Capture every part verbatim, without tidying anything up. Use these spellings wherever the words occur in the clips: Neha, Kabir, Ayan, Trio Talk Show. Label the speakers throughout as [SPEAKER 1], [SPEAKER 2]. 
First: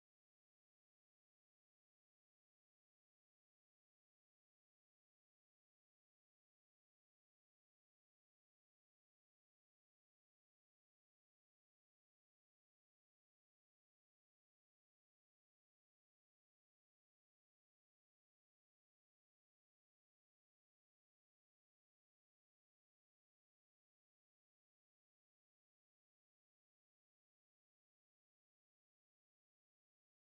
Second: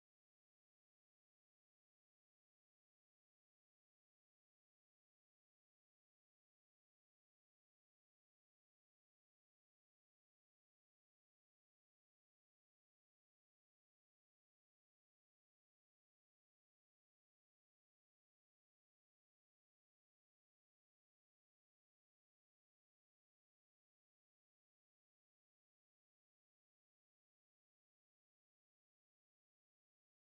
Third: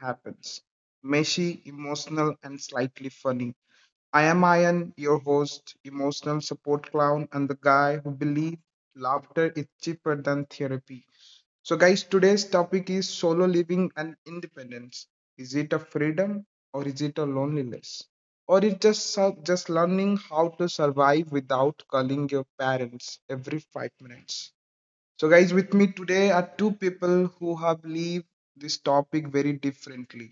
[SPEAKER 1] happens messy, emotional, and slightly funny. I am Ayan, your host, emotional support clown, and the guy who believes laughter is cheaper than therapy. So, guys, today's topic is solo living and independence. Is it a freedom or is it a loneliness? Or is just so- just learning how to survive without calling your parents every five minutes? So, guys, with me today are two people who have lived this topic very differently.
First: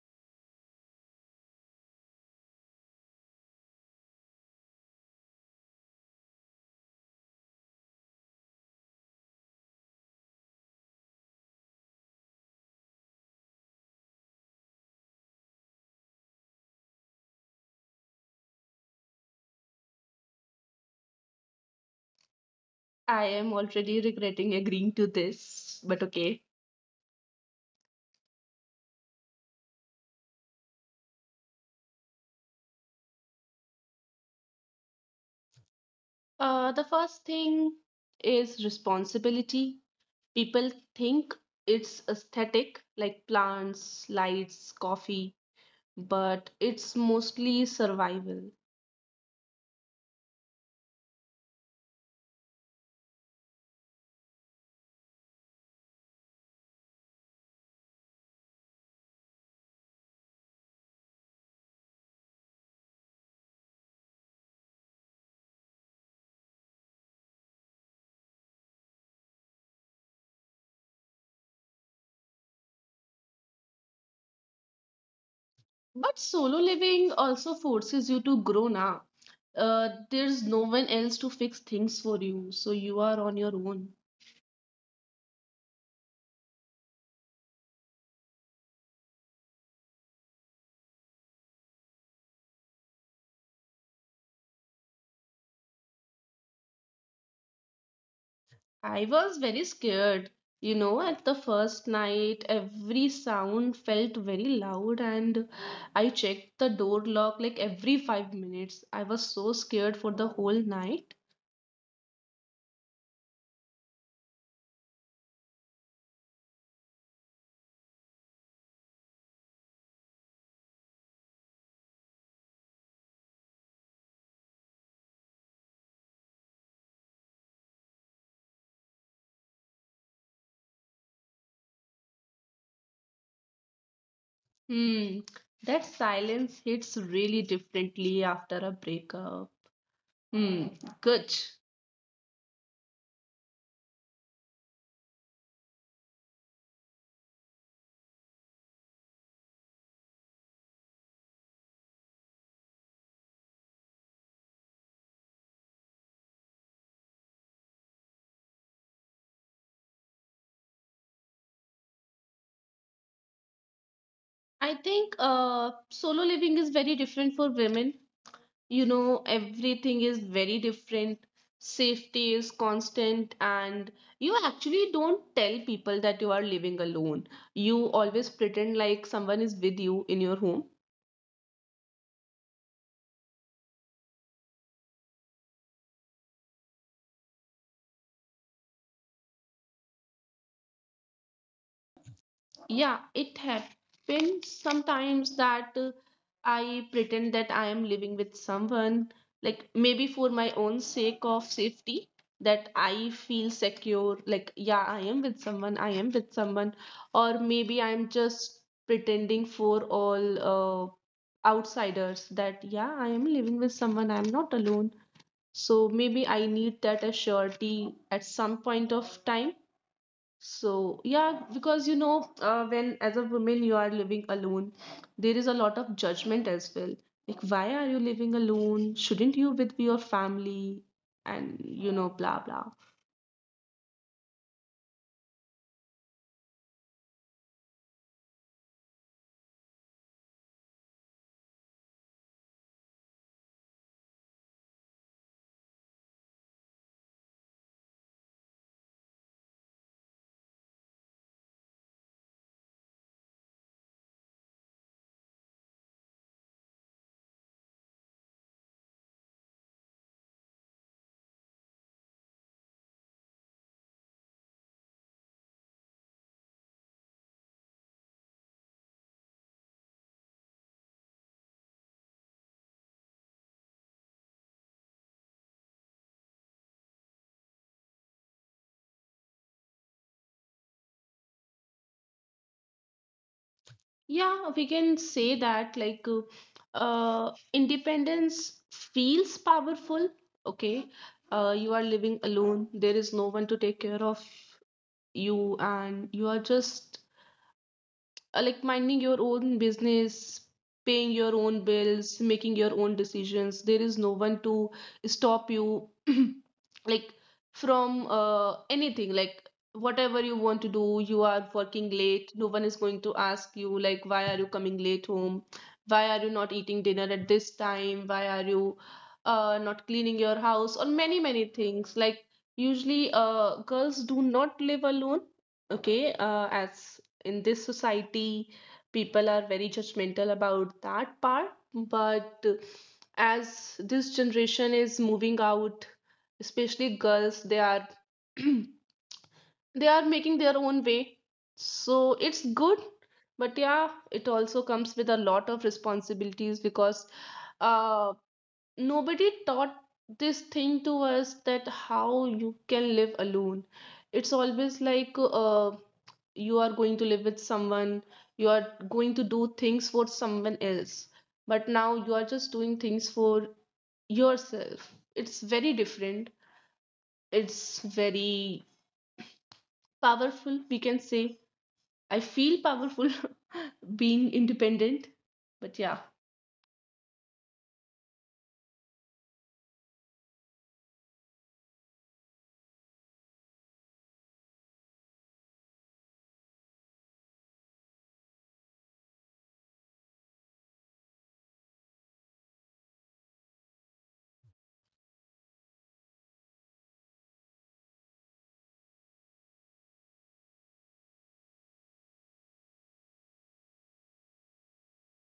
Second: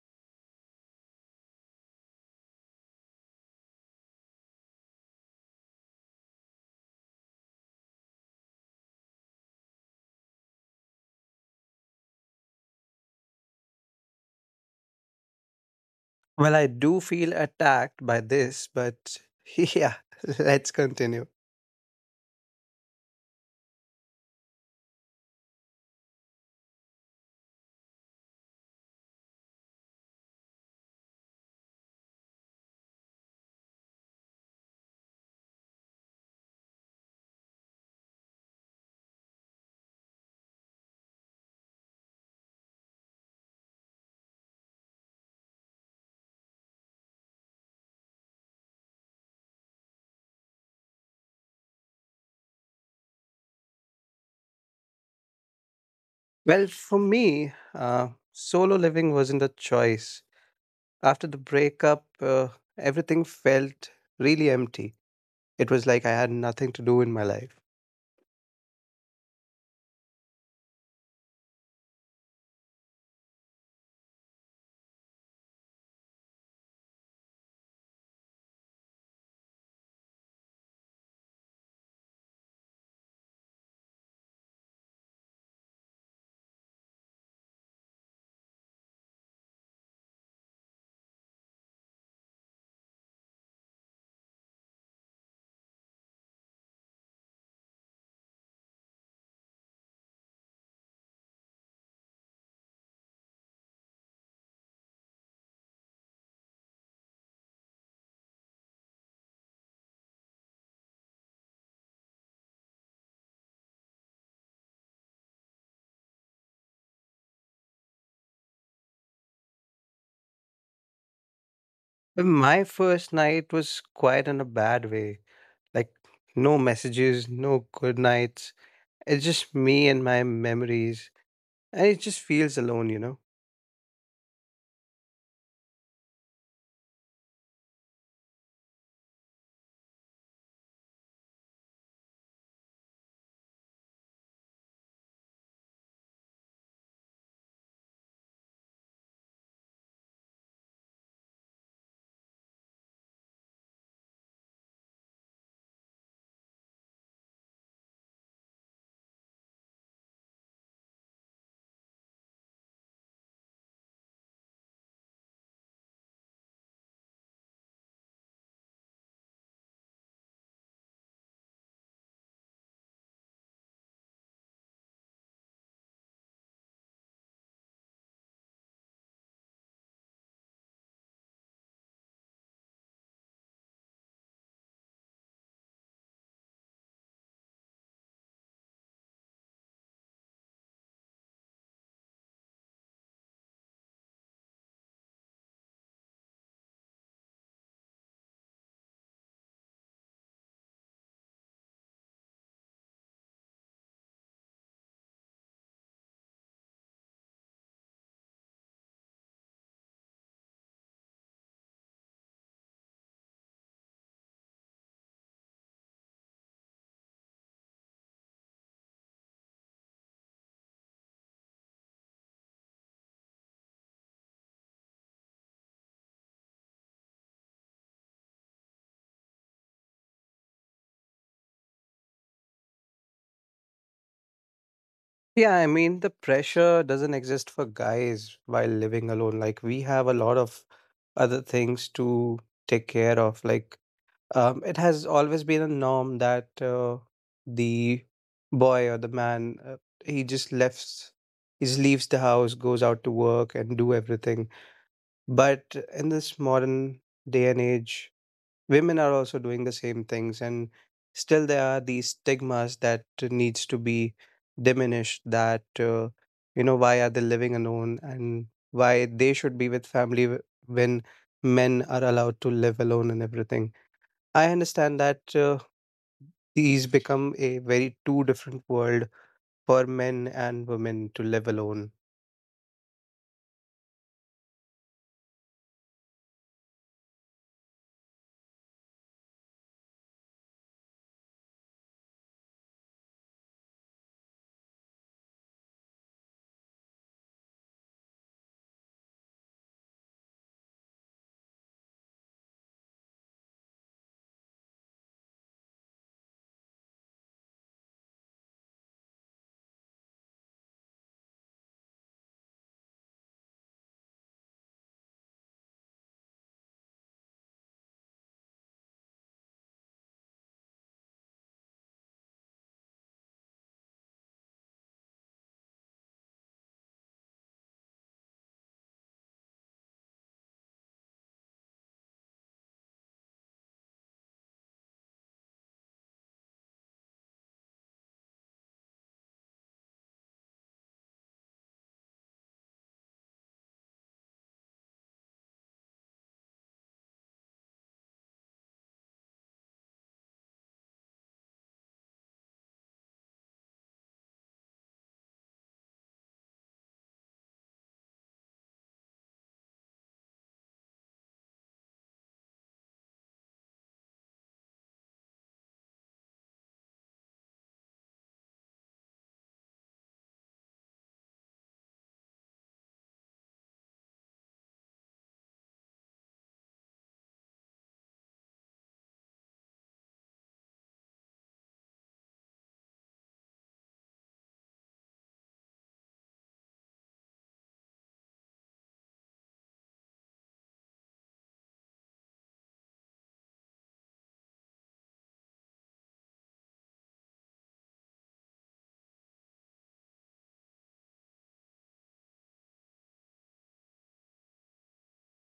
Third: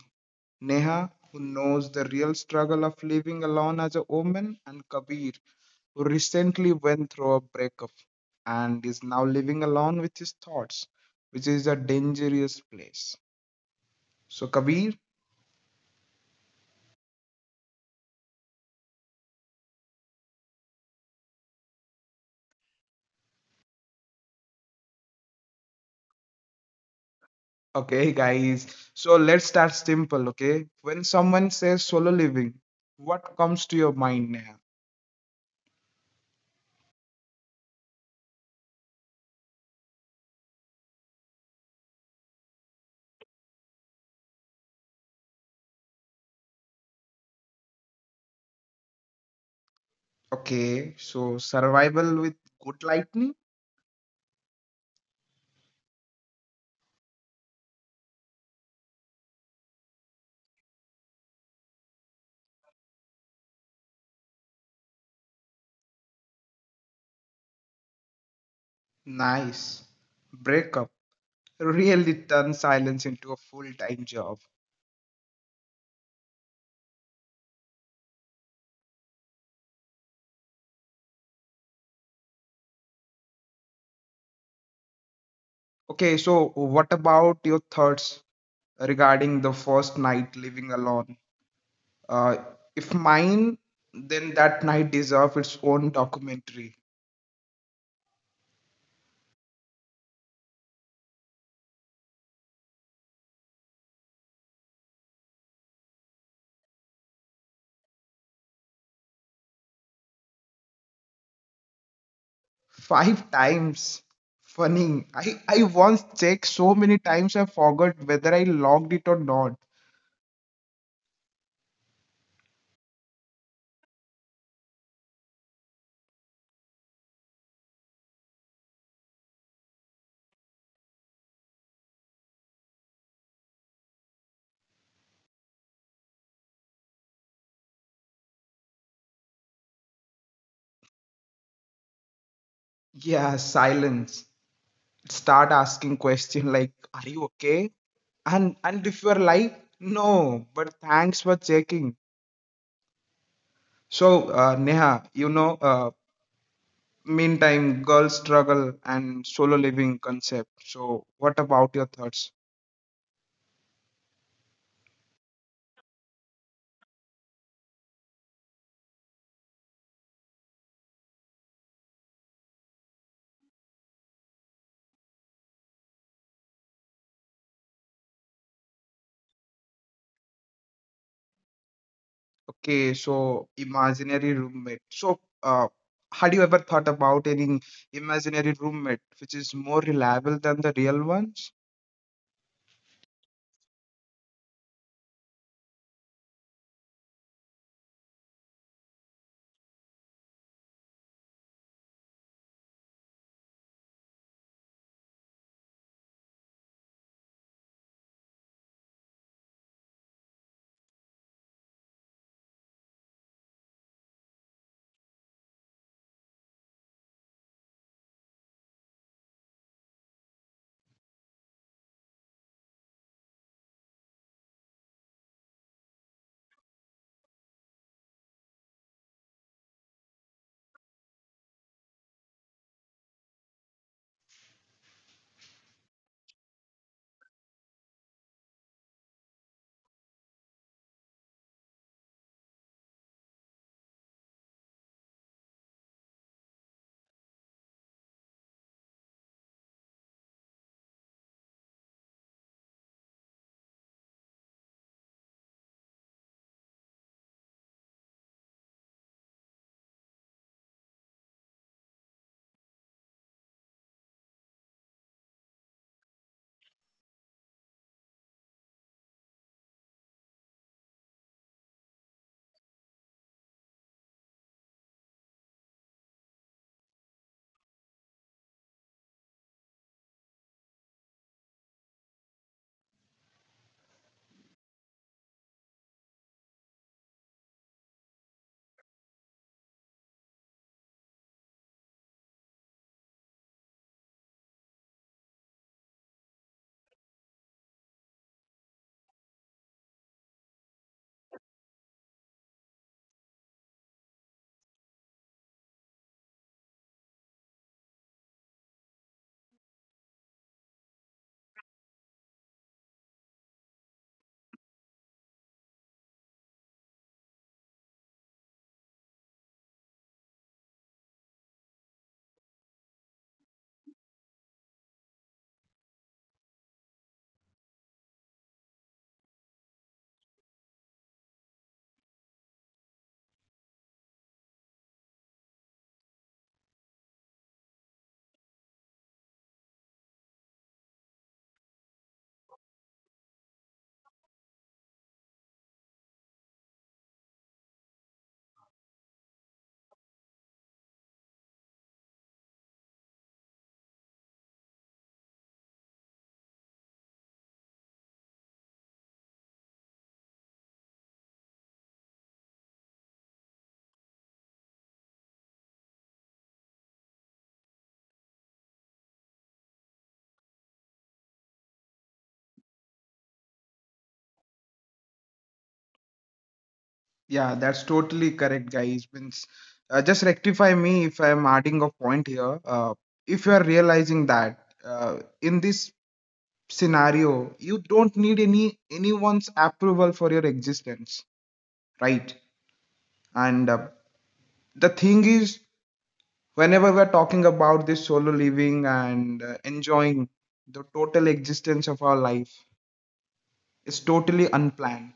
[SPEAKER 1] Neha, who knows the real struggle of living alone as a woman, and Kabir, who recently went through a breakup and is now living alone with his thoughts, which is a dangerous place. So, Kabir,
[SPEAKER 2] Well, I do feel attacked by this, but yeah, let's continue.
[SPEAKER 3] I am already regretting agreeing to this, but okay.
[SPEAKER 1] okay, guys, so let's start simple, okay? When someone says solo living, what comes to your mind, Neha?
[SPEAKER 3] Uh, the first thing is responsibility. People think it's aesthetic, like plants, lights, coffee, but it's mostly survival.
[SPEAKER 1] Okay, so survival with good lightning?
[SPEAKER 2] Well, for me, uh, solo living wasn't a choice. After the breakup, uh, everything felt really empty. It was like I had nothing to do in my life.
[SPEAKER 1] Nice. Breakup really turns silence into a full time job.
[SPEAKER 3] But solo living also forces you to grow now. Uh, there's no one else to fix things for you, so you are on your own.
[SPEAKER 1] Okay, so what about your thoughts regarding the first night living alone? Uh, if mine, then that night deserves its own documentary.
[SPEAKER 3] I was very scared. You know, at the first night, every sound felt very loud, and I checked the door lock like every five minutes. I was so scared for the whole night.
[SPEAKER 1] Five times. Funny. I, I once checked so many times I forgot whether I logged it or not.
[SPEAKER 2] And my first night was quite in a bad way. Like, no messages, no good nights. It's just me and my memories. And it just feels alone, you know?
[SPEAKER 3] Hmm, that silence hits really differently after a breakup. Hmm, good.
[SPEAKER 1] Yeah, silence. Start asking question like, are you okay? And and if you're like, no, but thanks for checking. So, uh, Neha, you know, uh, meantime girl struggle and solo living concept, so what about your thoughts?
[SPEAKER 3] I think uh, solo living is very different for women. You know, everything is very different. Safety is constant, and you actually don't tell people that you are living alone. You always pretend like someone is with you in your home.
[SPEAKER 1] Okay, so imaginary roommate. So uh, had you ever thought about any imaginary roommate which is more reliable than the real ones?
[SPEAKER 3] Yeah, it happens sometimes that uh, I pretend that I am living with someone, like maybe for my own sake of safety, that I feel secure, like, yeah, I am with someone, I am with someone, or maybe I'm just pretending for all uh, outsiders that, yeah, I am living with someone, I'm not alone. So maybe I need that assurity at some point of time. So, yeah, because you know, uh, when as a woman you are living alone, there is a lot of judgment as well. Like, why are you living alone? Shouldn't you with your family? And you know, blah blah.
[SPEAKER 2] Yeah, I mean, the pressure doesn't exist for guys while living alone. Like, we have a lot of other things to take care of. Like, um, it has always been a norm that uh, the boy or the man, uh, he just left, he just leaves the house, goes out to work and do everything. But in this modern day and age, women are also doing the same things and still there are these stigmas that needs to be diminished that uh, you know why are they living alone and why they should be with family w- when men are allowed to live alone and everything. I understand that uh, these become a very two different world for men and women to live alone.
[SPEAKER 3] Yeah, we can say that like uh, uh, independence feels powerful. Okay, uh, you are living alone. There is no one to take care of you, and you are just uh, like minding your own business, paying your own bills, making your own decisions. There is no one to stop you, like from uh, anything. Like whatever you want to do, you are working late. No one is going to ask you like, why are you coming late home? Why are you not eating dinner at this time? Why are you uh, not cleaning your house? Or many many things. Like usually, uh, girls do not live alone. Okay, uh, as in this society people are very judgmental about that part. But as this generation is moving out, especially girls, they are they are making their own way. So it's good, but yeah, it also comes with a lot of responsibilities because uh, nobody taught this thing to us, that how you can live alone. It's always like uh, you are going to live with someone, you are going to do things for someone else, but now you are just doing things for yourself. It's very different. It's very powerful, we can say. I feel powerful being independent. But yeah.
[SPEAKER 1] Yeah, that's totally correct, guys. Means uh, just rectify me if I'm adding a point here. Uh, if you are realizing that uh, in this scenario you don't need any anyone's approval for your existence, right? And uh, the thing is, whenever we're talking about this solo living and uh, enjoying the total existence of our life, it's totally unplanned.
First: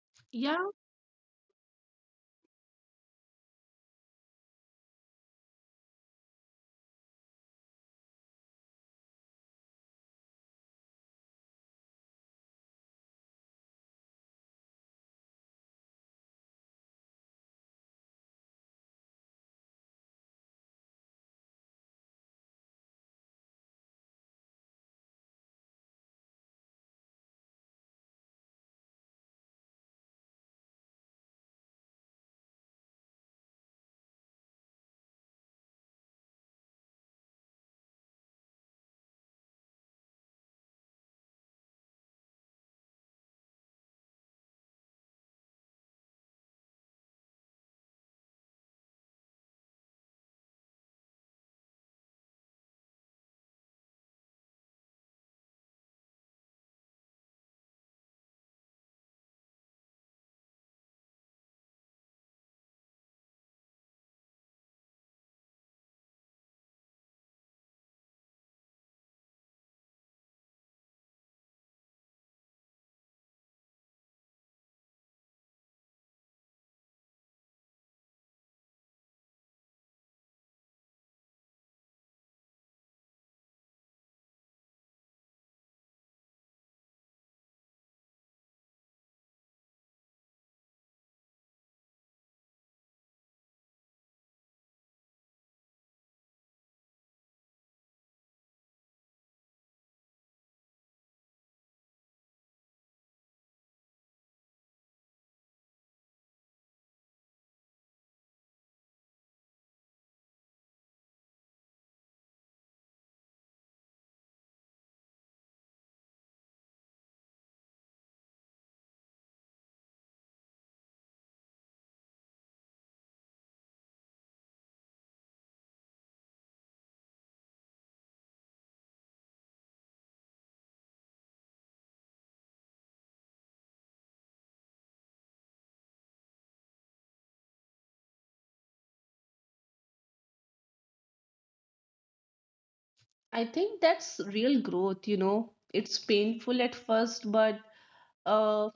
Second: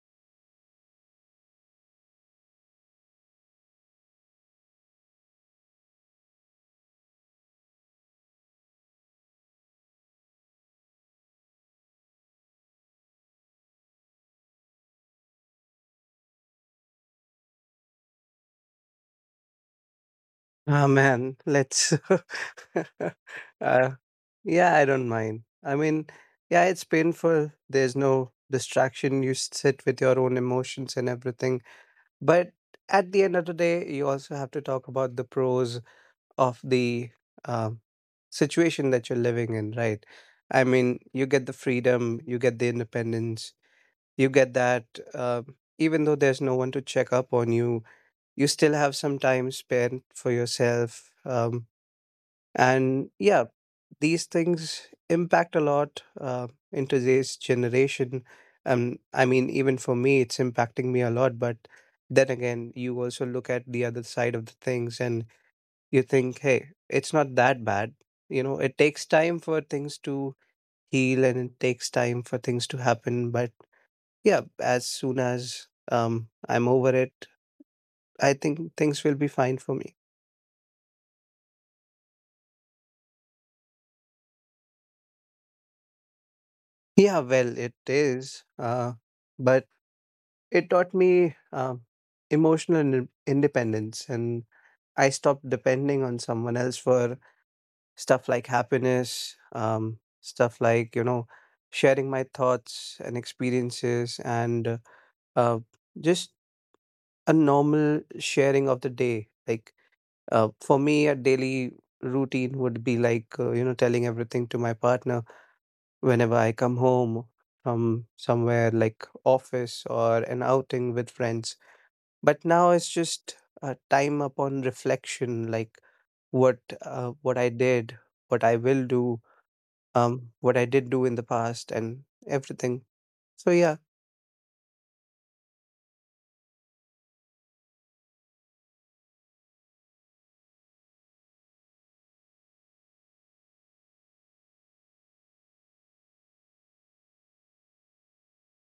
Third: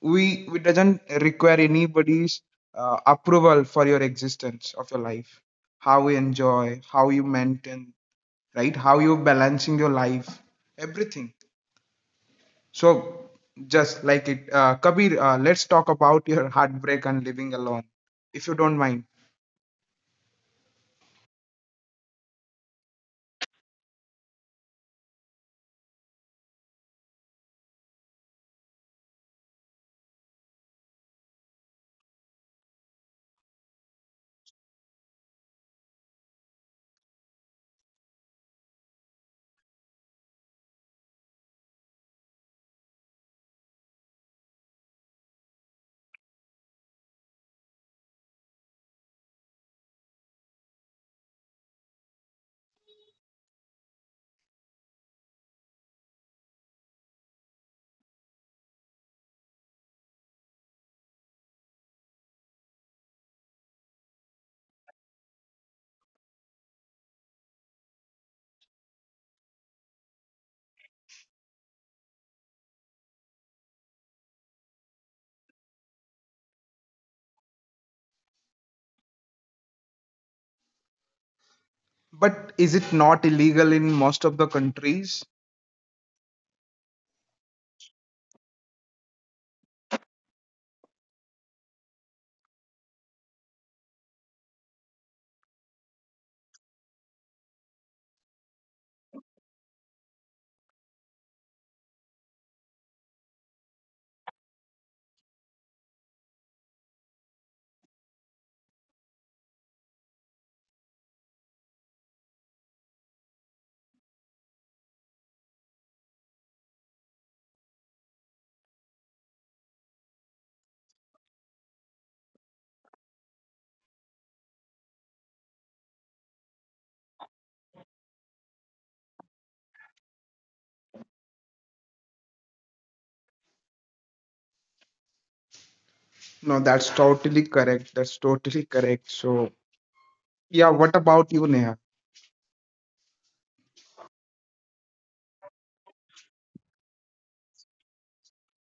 [SPEAKER 1] we
[SPEAKER 3] Yeah,
[SPEAKER 1] we doesn't require anybody's uh, approval for your existence of your life, how you enjoy, how you maintain, right? How you balancing your life, everything. So just like it, uh, Kabir, uh, let's talk about your heartbreak and living alone, if you don't mind.
[SPEAKER 2] Ah man, let's Uh, yeah, I don't mind. I mean, yeah, it's painful. There's no distraction. You sit with your own emotions and everything. But at the end of the day, you also have to talk about the pros of the um, situation that you're living in, right? I mean, you get the freedom, you get the independence, you get that. Um, even though there's no one to check up on you, you still have some time spent for yourself. Um, and yeah, these things impact a lot uh, in today's generation. Um, I mean even for me it's impacting me a lot, but then again you also look at the other side of the things and you think, hey, it's not that bad. You know, it takes time for things to heal and it takes time for things to happen. But yeah, as soon as um, I'm over it, I think things will be fine for me.
[SPEAKER 1] But is it not illegal in most of the countries?
[SPEAKER 2] Yeah, well, it is, uh, but it taught me um, emotional inde- independence, and I stopped depending on someone else for stuff like happiness, um, stuff like, you know, sharing my thoughts and experiences, and uh, just a normal sharing of the day. Like, uh, for me, a daily routine would be like, uh, you know, telling everything to my partner whenever I come home from somewhere like office or an outing with friends. But now it's just uh, time upon reflection, like what uh, what I did, what I will do, um what I did do in the past and everything. So yeah.
[SPEAKER 1] No, that's totally correct. That's totally correct. So, yeah, what about you, Neha?
[SPEAKER 3] I think that's real growth, you know. It's painful at first, but uh,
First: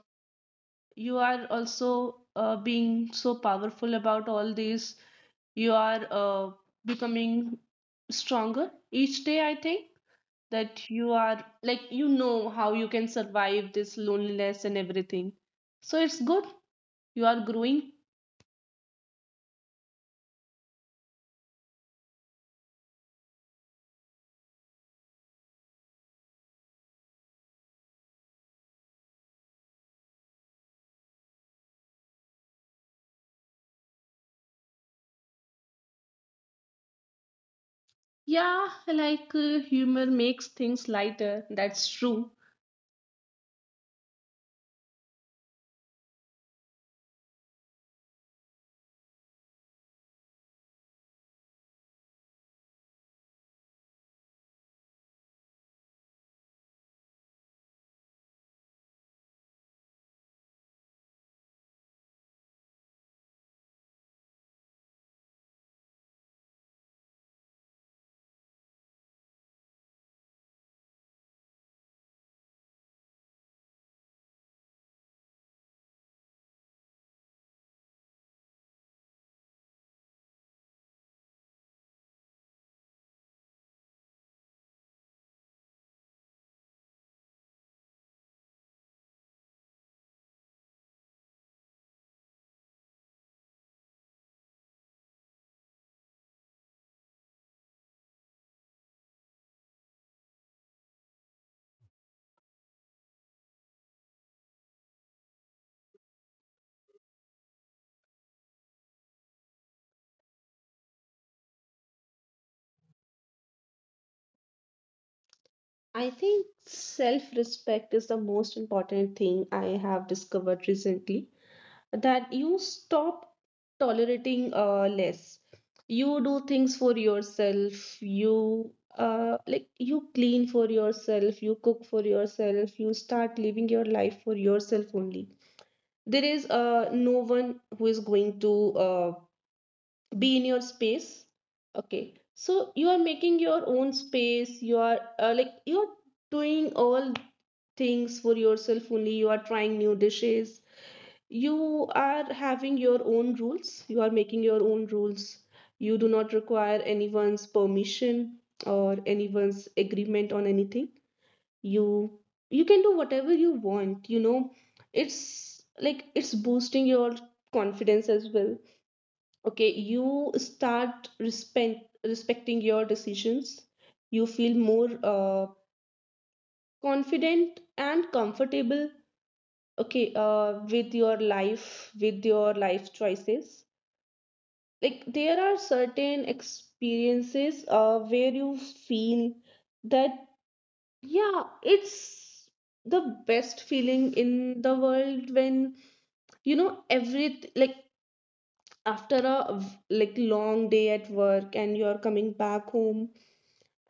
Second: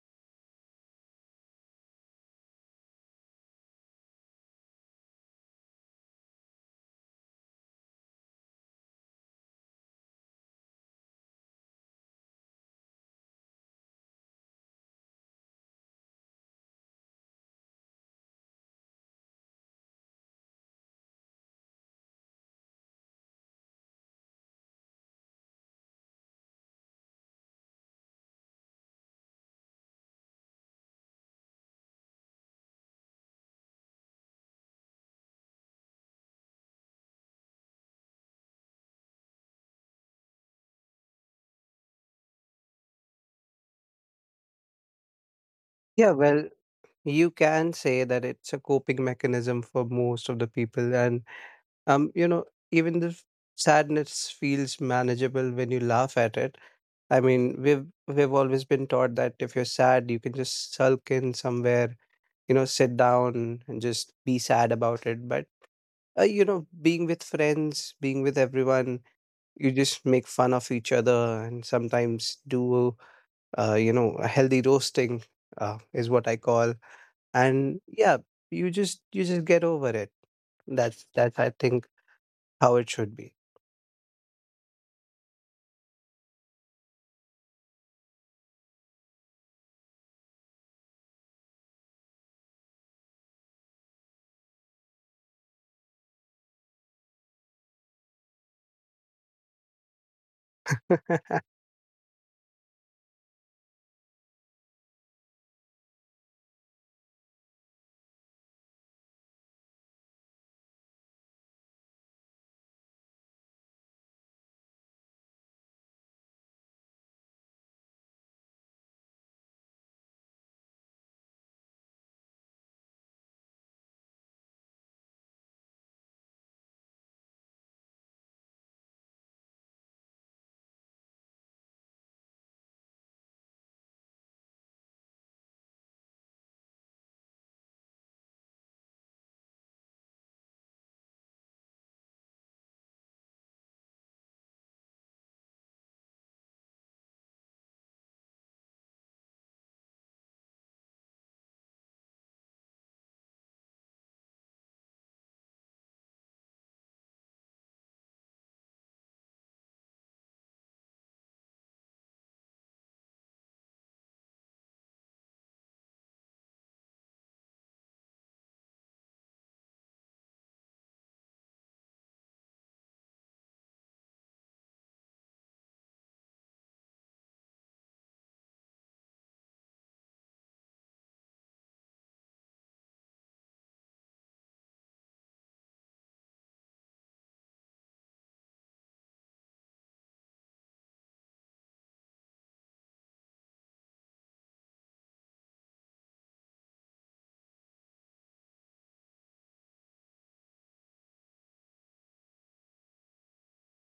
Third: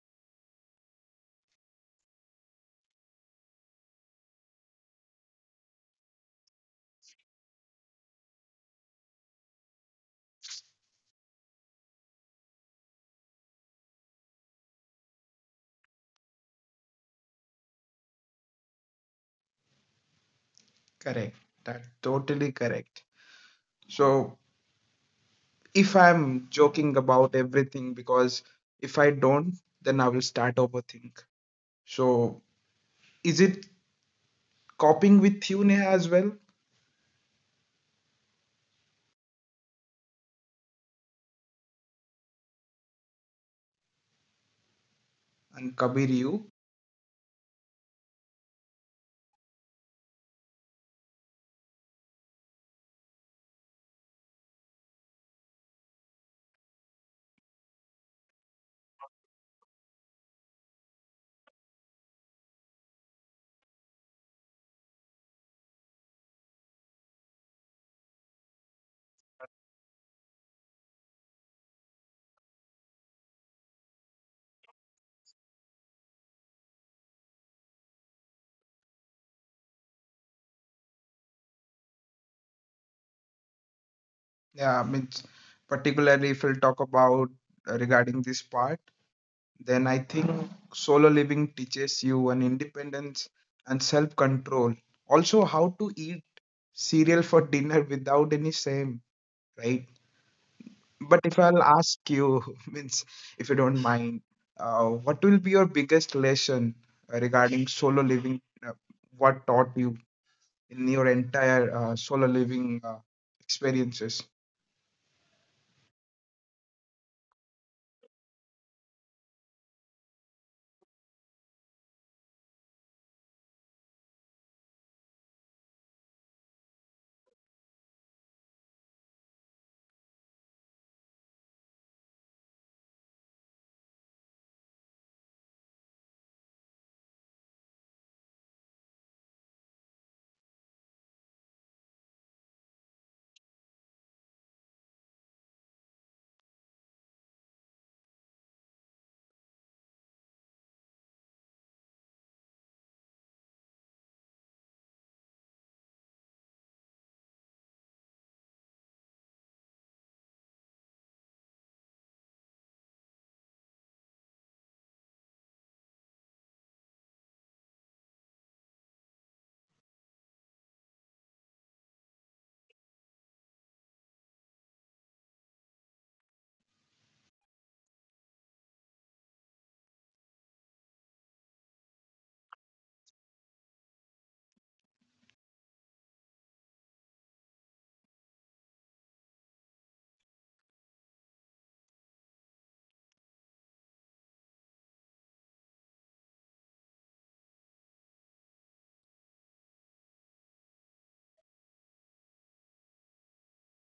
[SPEAKER 3] you are also uh, being so powerful about all this. You are uh, becoming stronger each day, I think, that you are like, you know, how you can survive this loneliness and everything. So it's good. You are growing.
[SPEAKER 1] Correct. That's totally correct. So, if I'm joking about everything, because if I don't, then I will start overthink. So, is it coping with you, Neha, as well?
[SPEAKER 3] Yeah, like uh, humor makes things lighter. That's true.
[SPEAKER 1] And Kabir,
[SPEAKER 2] Yeah, well,
[SPEAKER 1] you?
[SPEAKER 2] you can say that it's a coping mechanism for most of the people. And um you know, even the sadness feels manageable when you laugh at it. I mean, we've we've always been taught that if you're sad you can just sulk in somewhere, you know, sit down and just be sad about it. But uh, you know, being with friends, being with everyone, you just make fun of each other and sometimes do, uh, you know, a healthy roasting uh, is what I call. And yeah, you just you just get over it. That's that's, I think, how it should be.
[SPEAKER 1] Yeah, I mean, particularly if we'll talk about uh, regarding this part, then I think solo living teaches you an independence and self control. Also, how to eat cereal for dinner without any shame, right? But if I'll ask you, means if you don't mind, uh, what will be your biggest lesson uh, regarding solo living? Uh, what taught you in your entire uh, solo living uh, experiences?
[SPEAKER 3] I think self respect is the most important thing I have discovered recently, that you stop tolerating uh, less. You do things for yourself, you uh, like you clean for yourself, you cook for yourself, you start living your life for yourself only. There is uh, no one who is going to uh, be in your space. Okay, so you are making your own space, you are uh, like you're doing all things for yourself only. You are trying new dishes, you are having your own rules, you are making your own rules. You do not require anyone's permission or anyone's agreement on anything. you you can do whatever you want, you know. It's like it's boosting your confidence as well. Okay, you start respect, respecting your decisions. You feel more uh, confident and comfortable, okay, uh, with your life, with your life choices. Like there are certain experiences uh, where you feel that, yeah, it's the best feeling in the world when you know every, like after a v- like long day at work and you're coming back home,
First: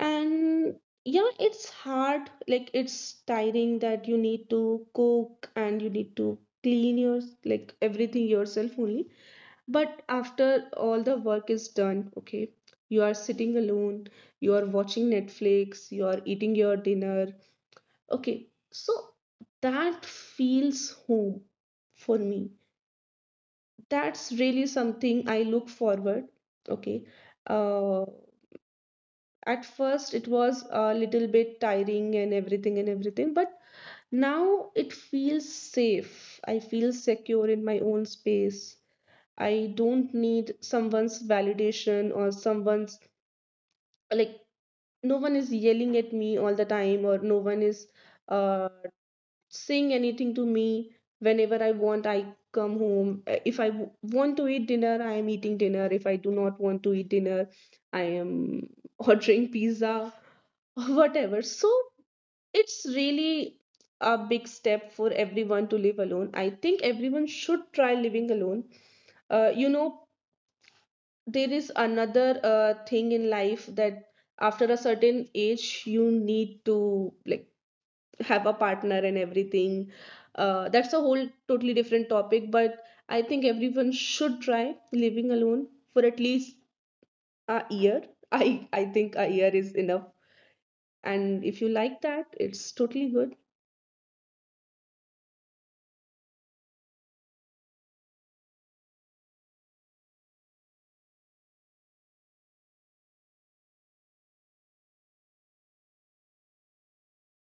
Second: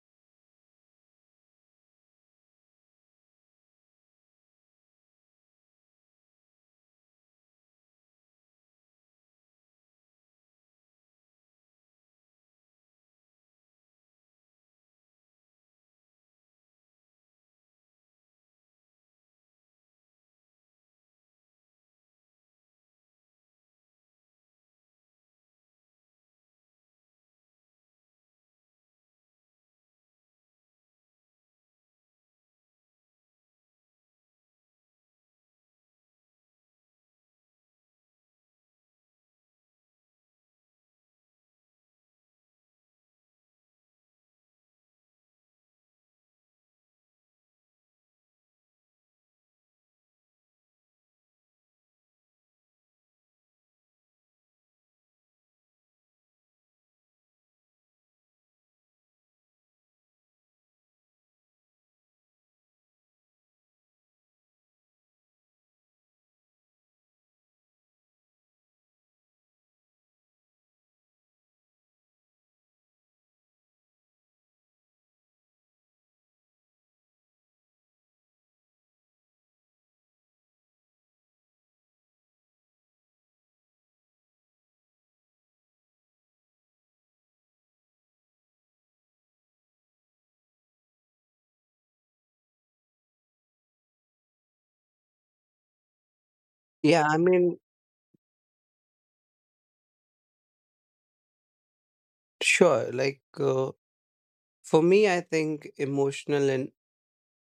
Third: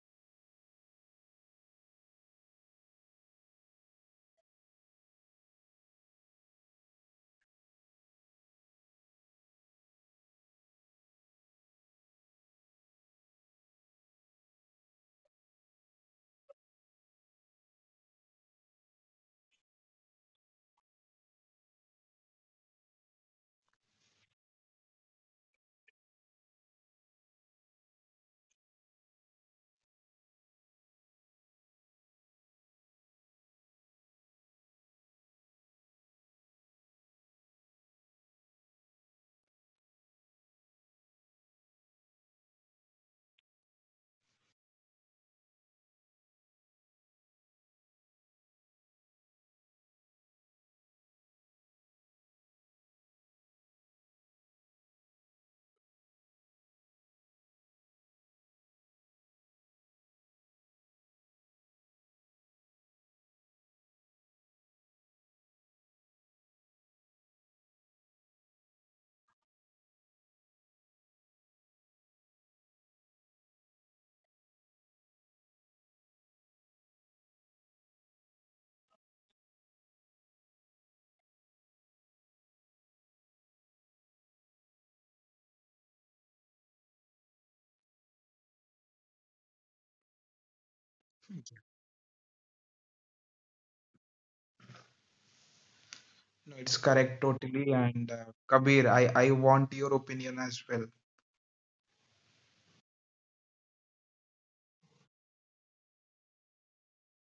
[SPEAKER 3] and yeah, it's hard, like it's tiring, that you need to cook and you need to clean your, like everything yourself only. But after all the work is done, okay, you are sitting alone, you are watching Netflix, you are eating your dinner. Okay, so that feels home for me. That's really something I look forward. Okay, uh, at first it was a little bit tiring and everything and everything, but now it feels safe. I feel secure in my own space. I don't need someone's validation or someone's like, no one is yelling at me all the time, or no one is uh, saying anything to me. Whenever I want, I come home. Uh, if i w- want to eat dinner, I am eating dinner. If I do not want to eat dinner, I am ordering pizza or whatever. So it's really a big step for everyone to live alone. I think everyone should try living alone. Uh, you know, there is another uh, thing in life, that after a certain age, you need to like have a partner and everything. Uh, that's a whole totally different topic, but I think everyone should try living alone for at least a year. I I think a year is enough. And if you like that, it's totally good.
[SPEAKER 1] No, it's
[SPEAKER 2] Yeah, I
[SPEAKER 1] correct,
[SPEAKER 2] mean,
[SPEAKER 1] totally. And uh, Kabir, I, I want your opinion as well.
[SPEAKER 2] sure. Like uh, for me, I think emotional and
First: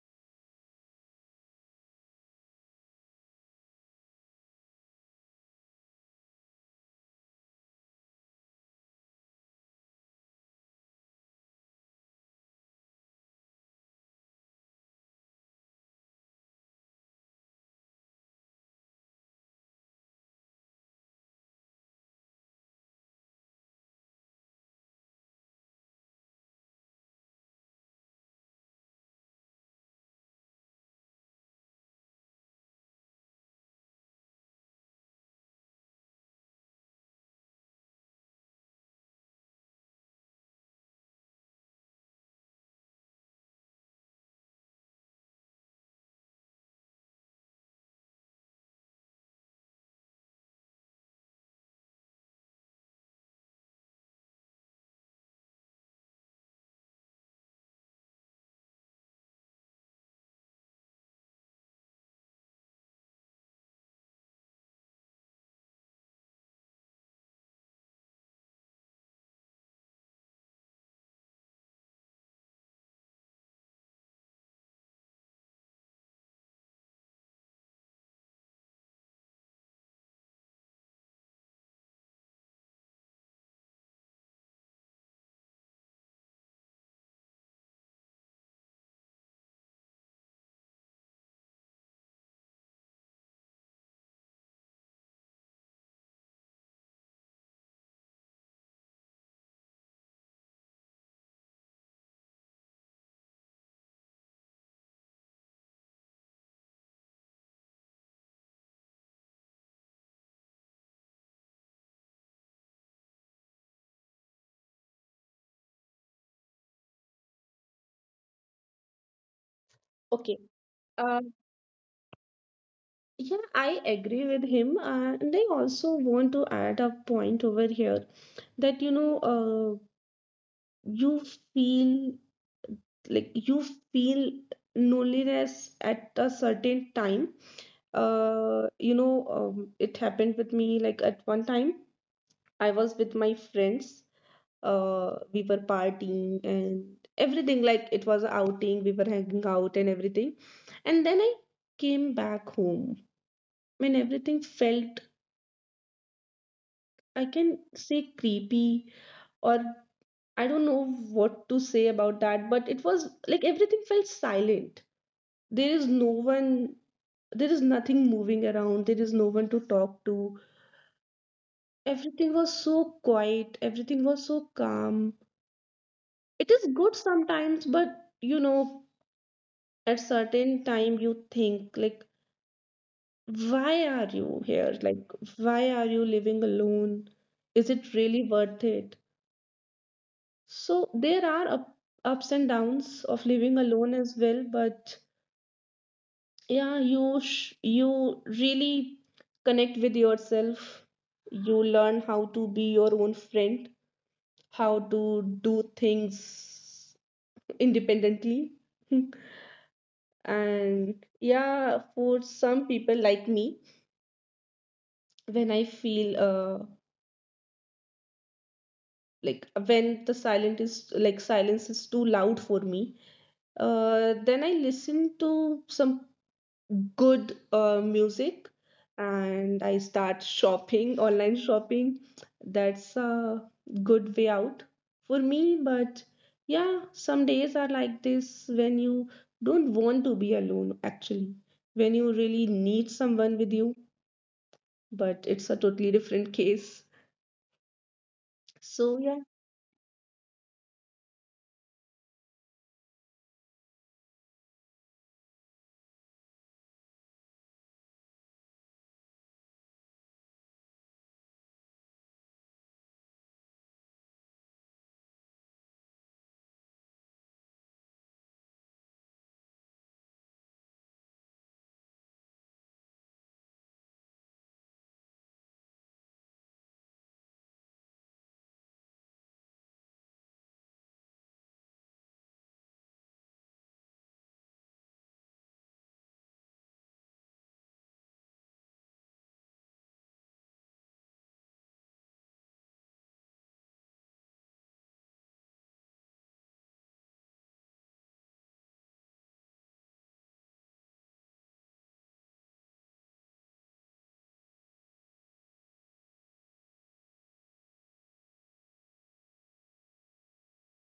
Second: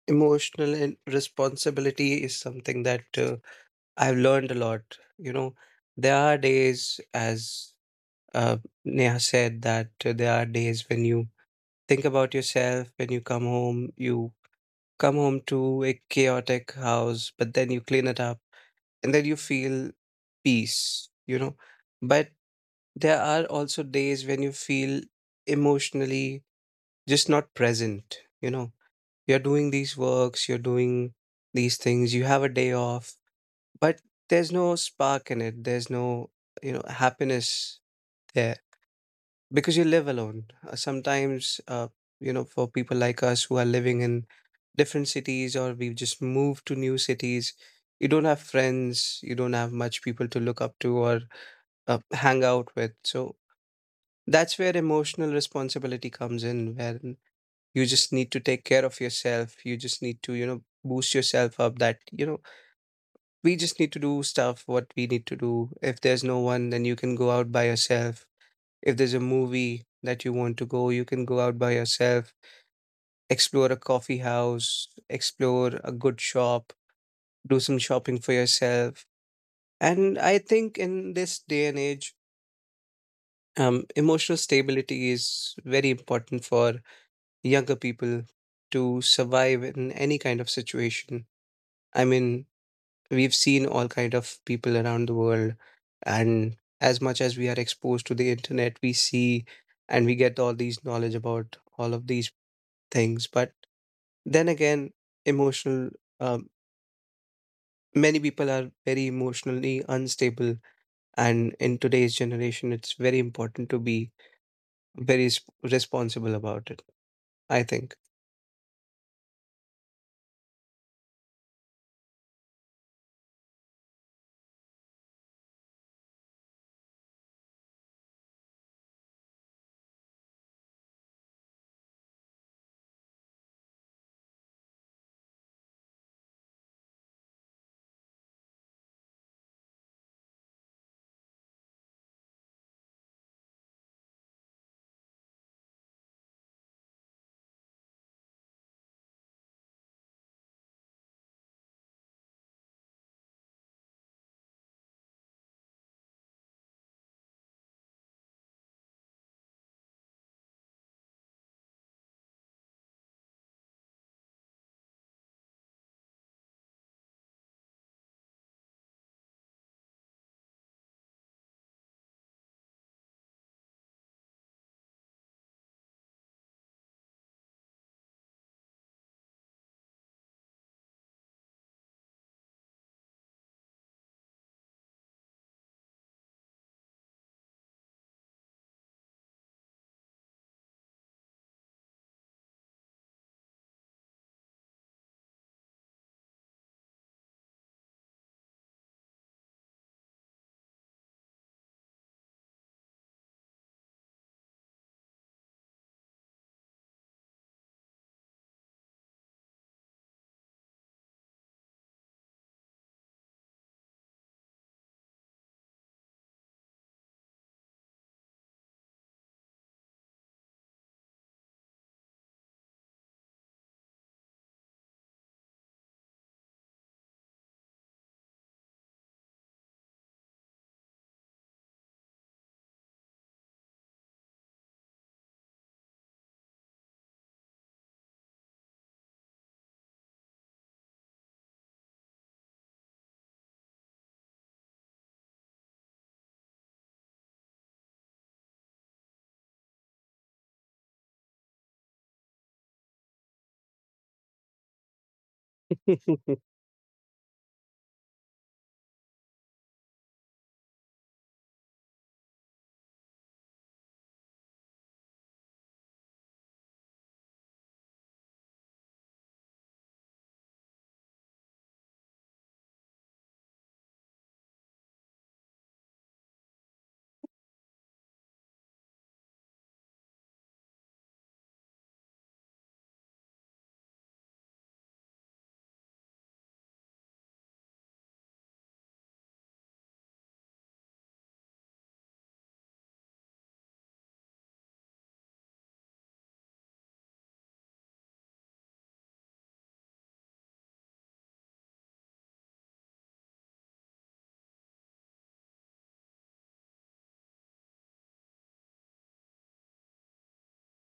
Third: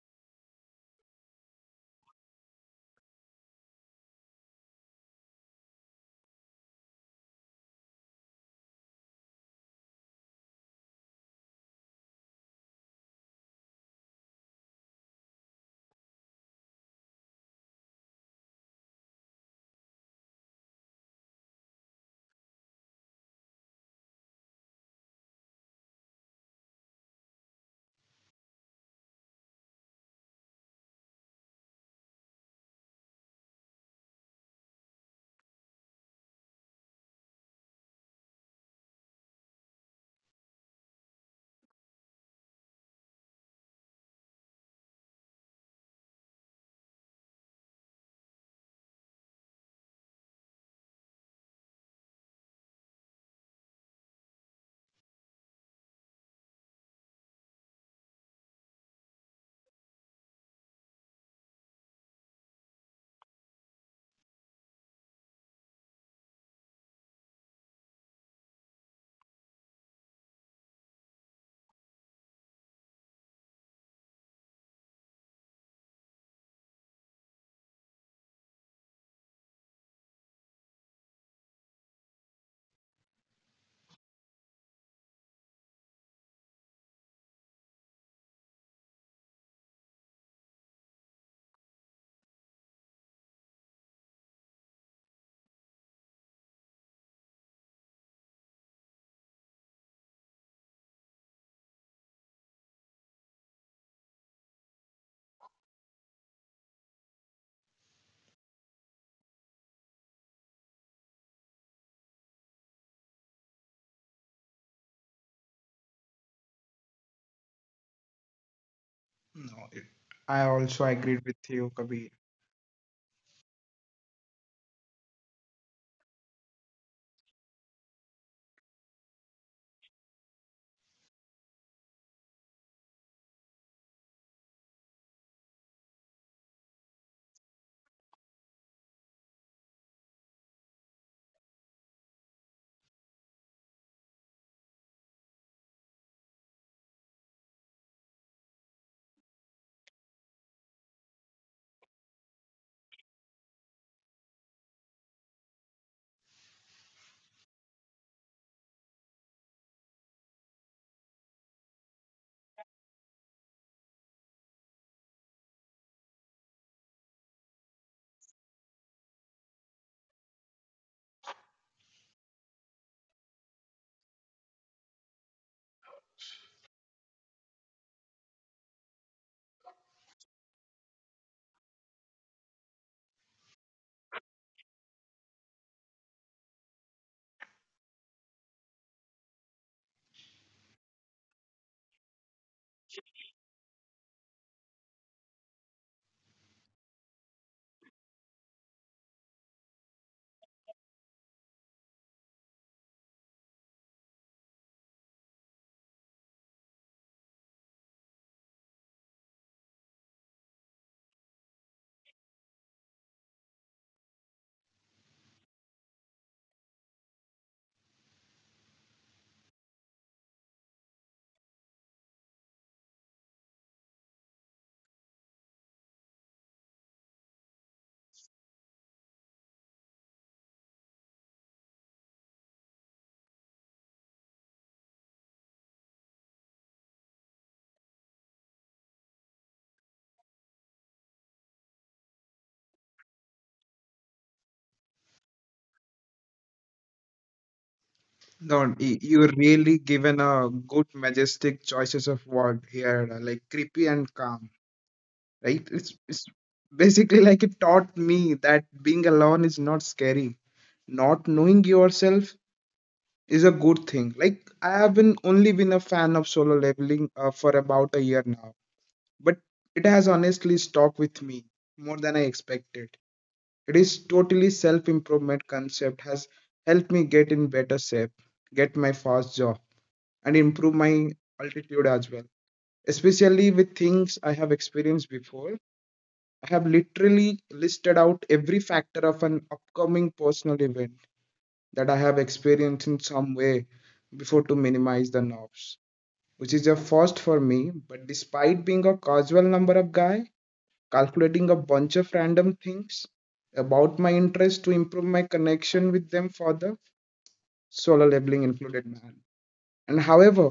[SPEAKER 2] emotional and responsibility is something that uh, I've learned a lot. You know, there are days as Uh, Neha said, that uh, there are days when you think about yourself, when you come home, you come home to a chaotic house, but then you clean it up and then you feel peace, you know. But there are also days when you feel emotionally just not present, you know. You're doing these works, you're doing these things, you have a day off, but there's no spark in it, there's no, you know, happiness there because you live alone. Uh, Sometimes, uh, you know, for people like us who are living in different cities or we've just moved to new cities, you don't have friends, you don't have much people to look up to or uh, hang out with. So that's where emotional responsibility comes in, where you just need to take care of yourself. You just need to, you know, boost yourself up that, you know, we just need to do stuff what we need to do. If there's no one, then you can go out by yourself. If there's a movie that you want to go, you can go out by yourself, explore a coffee house, explore a good shop, do some shopping for yourself. And I think in this day and age, um, emotional stability is very important for younger people to survive in any kind of situation. I mean, we've seen all kind of people around the world, and as much as we are exposed to the internet, we see and we get all these knowledge about all of these things. But then again, emotional, um, many people are very emotionally unstable. And in today's generation, it's very important to be very s- responsible about it, I think.
[SPEAKER 1] No, it-
[SPEAKER 3] Okay.
[SPEAKER 1] I also agreed with you, Kabir.
[SPEAKER 3] Yeah, I agree with him. Uh, and I also want to add a point over here that, you know, uh, you feel like you feel loneliness at a certain time. Uh, you know, um, it happened with me like at one time, I was with my friends. Uh, we were partying and everything, like it was a outing, we were hanging out and everything. And then I came back home and everything felt, I can say, creepy or I don't know what to say about that, but it was like everything felt silent. There is no one, there is nothing moving around, there is no one to talk to. Everything was so quiet, everything was so calm. It is good sometimes, but you know, at certain time you think like, why are you here? Like, why are you living alone? Is it really worth it? So there are up, ups and downs of living alone as well, but yeah, you sh- you really connect with yourself. You learn how to be your own friend, how to do things independently. And yeah, for some people like me, when I feel uh like when the silent is, like silence is too loud for me, uh, then I listen to some good uh, music, and I start shopping online shopping. That's a good way out for me. But yeah, some days are like this, when you don't want to be alone actually, when you really need someone with you, but it's a totally different case. So
[SPEAKER 1] No,
[SPEAKER 3] yeah.
[SPEAKER 1] y- you really given a good, majestic choices of word here, like creepy and calm, right? It's it's basically like it taught me that being alone is not scary. Not knowing yourself is a good thing. Like I have been only been a fan of solo leveling uh, for about a year now, but it has honestly stuck with me more than I expected. It is totally self-improvement concept has helped me get in better shape, get my first job, and improve my altitude as well. Especially with things I have experienced before, I have literally listed out every factor of an upcoming personal event that I have experienced in some way before to minimize the knobs, which is a first for me. But despite being a casual number of guy, calculating a bunch of random things about my interest to improve my connection with them for the solo labeling included, man. And however,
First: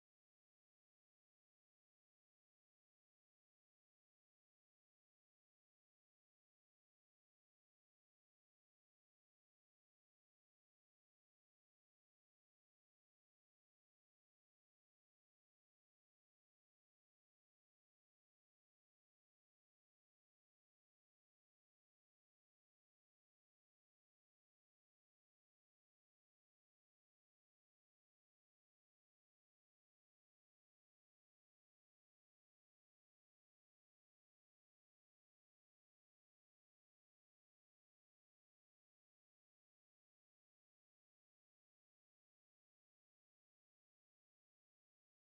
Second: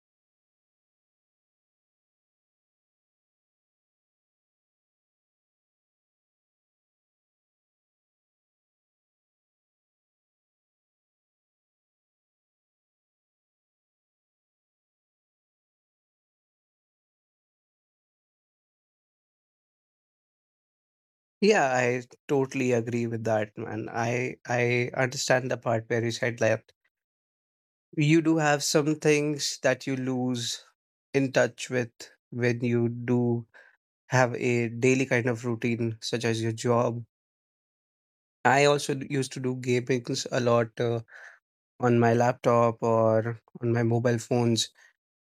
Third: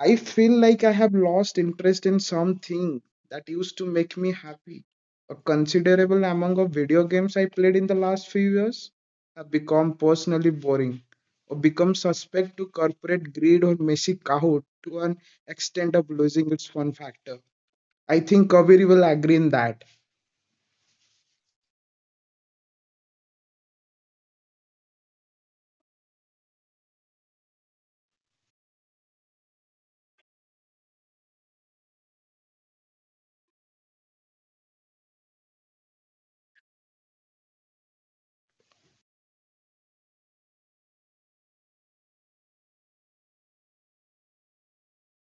[SPEAKER 1] I feel like I have lost interest in something that used to make me happy. A considerable amount of video games I played in the last few years have become personally boring or become suspect to corporate greed or messy Kahoot to an extent of losing its fun factor. I think Kaveri will agree in that.
[SPEAKER 2] Yeah, I totally agree with that, man. I I understand the part where you said that you do have some things that you lose in touch with when you do have a daily kind of routine, such as your job. I also d- used to do gamings a lot uh, on my laptop or on my mobile phones.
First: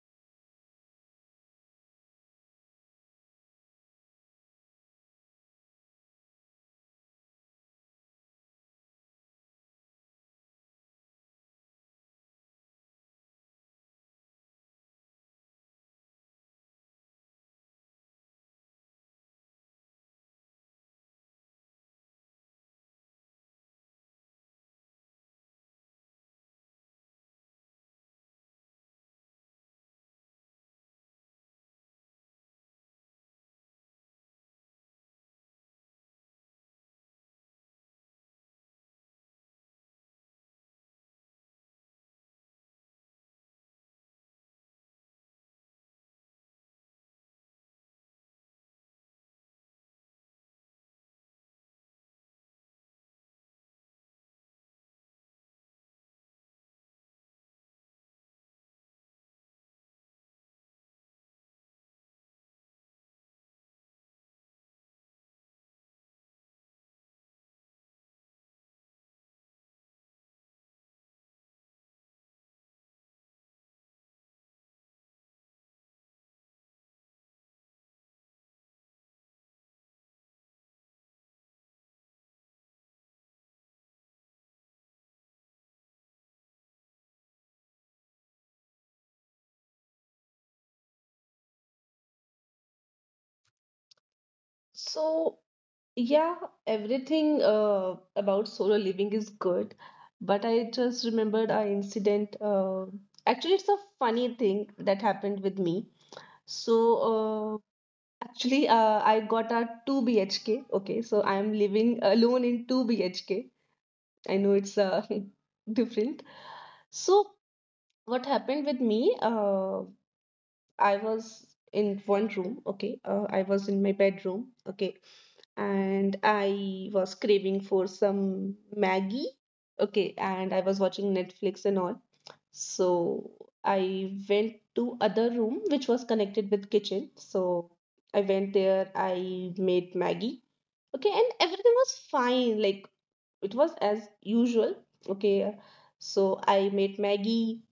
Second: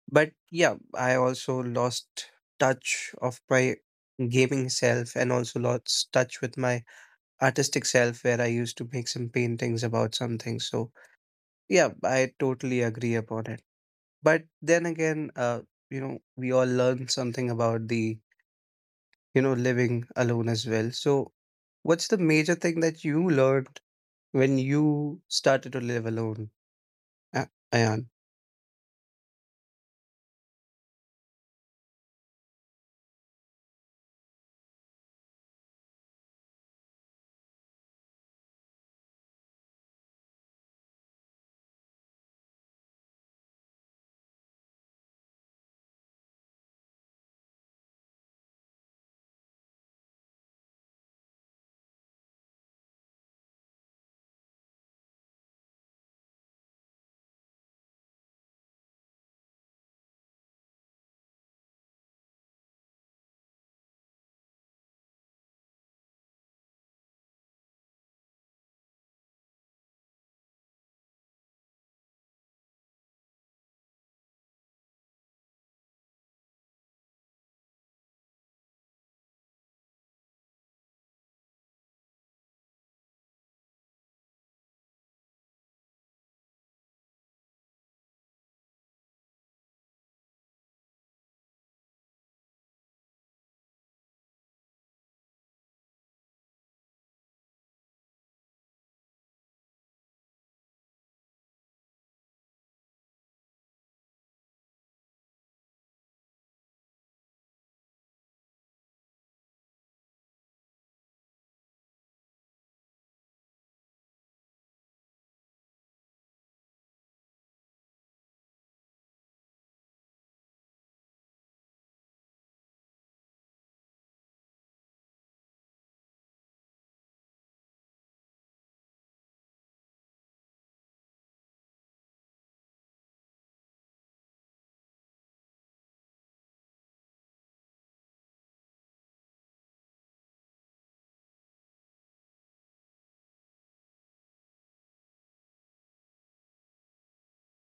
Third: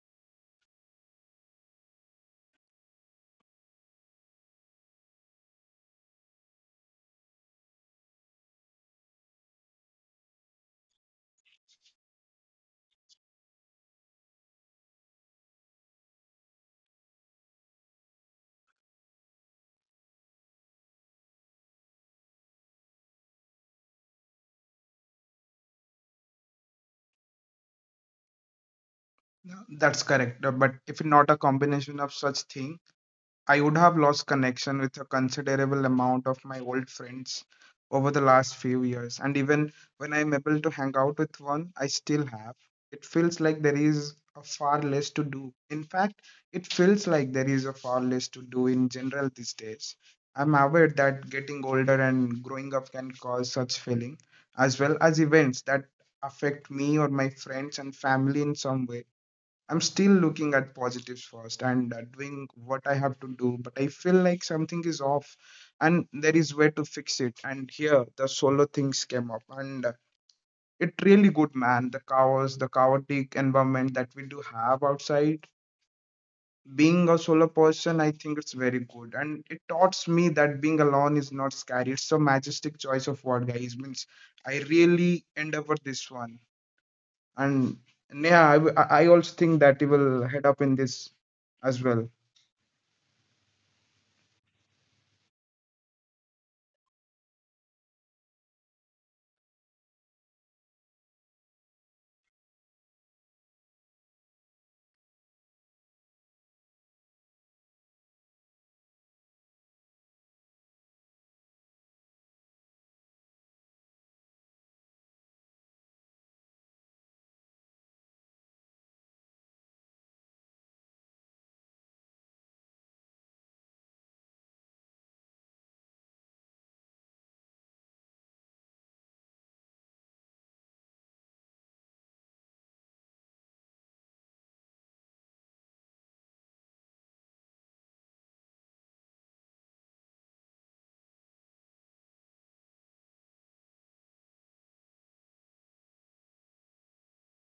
[SPEAKER 2] But yeah, I also lost touch of my gaming self and also lost touch with my artistic self where I used to make some paintings about something. So yeah, I totally agree upon it. But then again, uh, you know, we all learn something about the, you know, living alone as well. So what's the major thing that you learned when you started to live alone, A- Ayan?
[SPEAKER 1] That's correct. uh, But if not a combination of such thing, I would have lost connection with a considerable amount of my old friends over the last few years. And even when I'm able to hang out with one, I still have. It feels like there is a far less to do. In fact, it feels like there is a far less to do in general these days. I'm aware that getting older and growing up can cause such feeling, as well as events that affect me or my friends and family in some way. I'm still looking at positives first and uh, doing what I have to do, but I feel like something is off and there is way to fix it. And here the solo things came up and uh, it really good, man. The chaos, the chaotic environment that we do have outside. Being a solo person, I think it's very good. And it taught me that being alone is not scary. It's a majestic choice of word, guys. Means I really endeavor this one. And yeah, I, w- I I also think that he will head up in this as well.
[SPEAKER 3] So yeah, everything uh, about solo living is good, but I just remembered an incident. Uh, actually, it's a funny thing that happened with me. So, uh, actually, uh, I got a two B H K. Okay, so I'm living alone in two B H K. I know it's uh, different. So, what happened with me? Uh, I was in one room, okay. Uh, I was in my bedroom, okay. And I was craving for some Maggie, okay. And I was watching Netflix and all. So I went to other room which was connected with kitchen. So I went there, I made Maggie, okay. And everything was fine. Like it was as usual, okay. So I made Maggie,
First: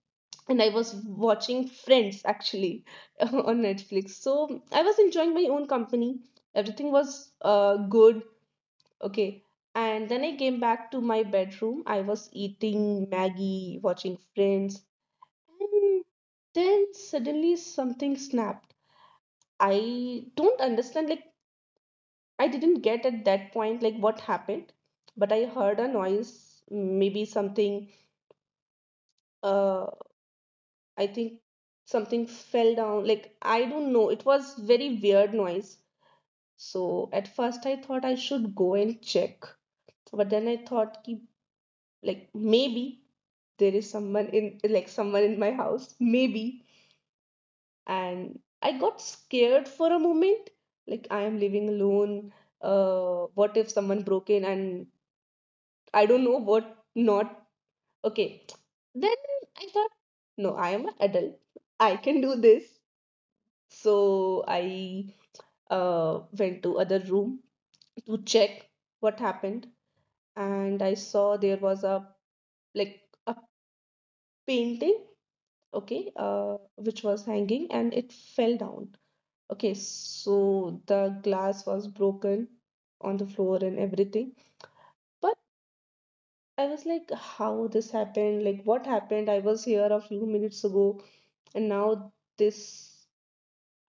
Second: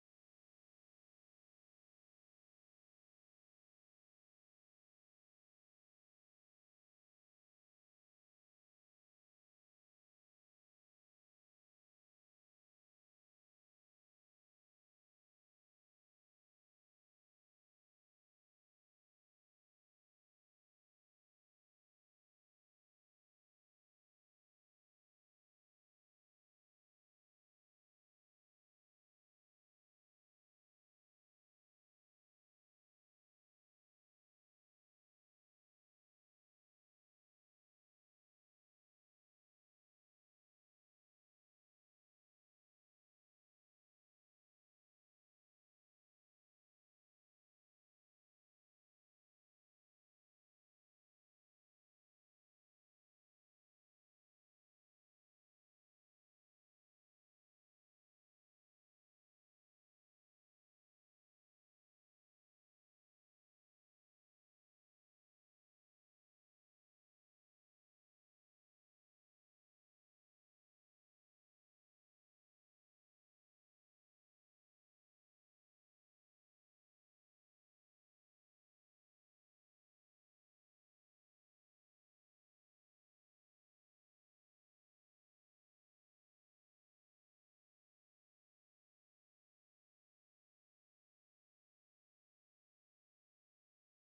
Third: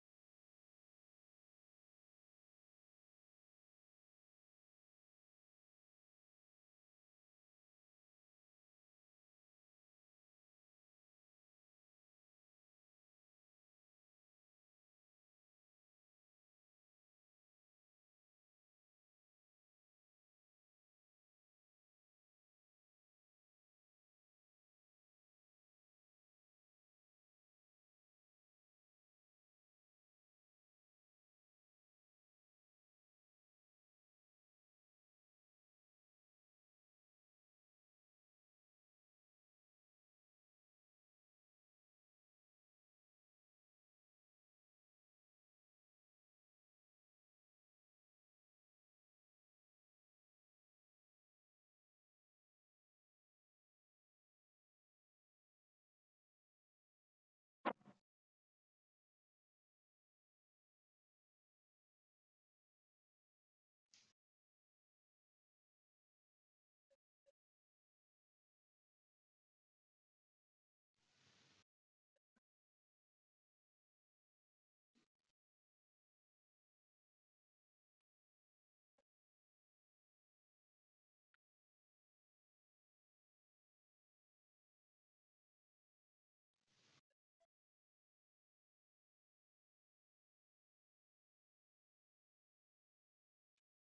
[SPEAKER 3] and I was watching Friends actually on Netflix. So I was enjoying my own company. Everything was uh, good. Okay. And then I came back to my bedroom. I was eating Maggie, watching Friends. And then suddenly something snapped. I don't understand. Like, I didn't get at that point, like, what happened. But I heard a noise, maybe something. Uh, I think something fell down. Like, I don't know. It was very weird noise. So at first I thought I should go and check. But then I thought ki, like maybe there is someone, in like someone in my house. Maybe. And I got scared for a moment. Like I am living alone. Uh, what if someone broke in, and I don't know what not. Okay. Then I thought, no, I am an adult. I can do this. So I uh, went to other room to check what happened, and I saw there was a like a painting. Okay. Uh, which was hanging and it fell down. Okay, so the glass was broken on the floor and everything. But I was like, how this happened? Like, what happened? I was here a few minutes ago and now this.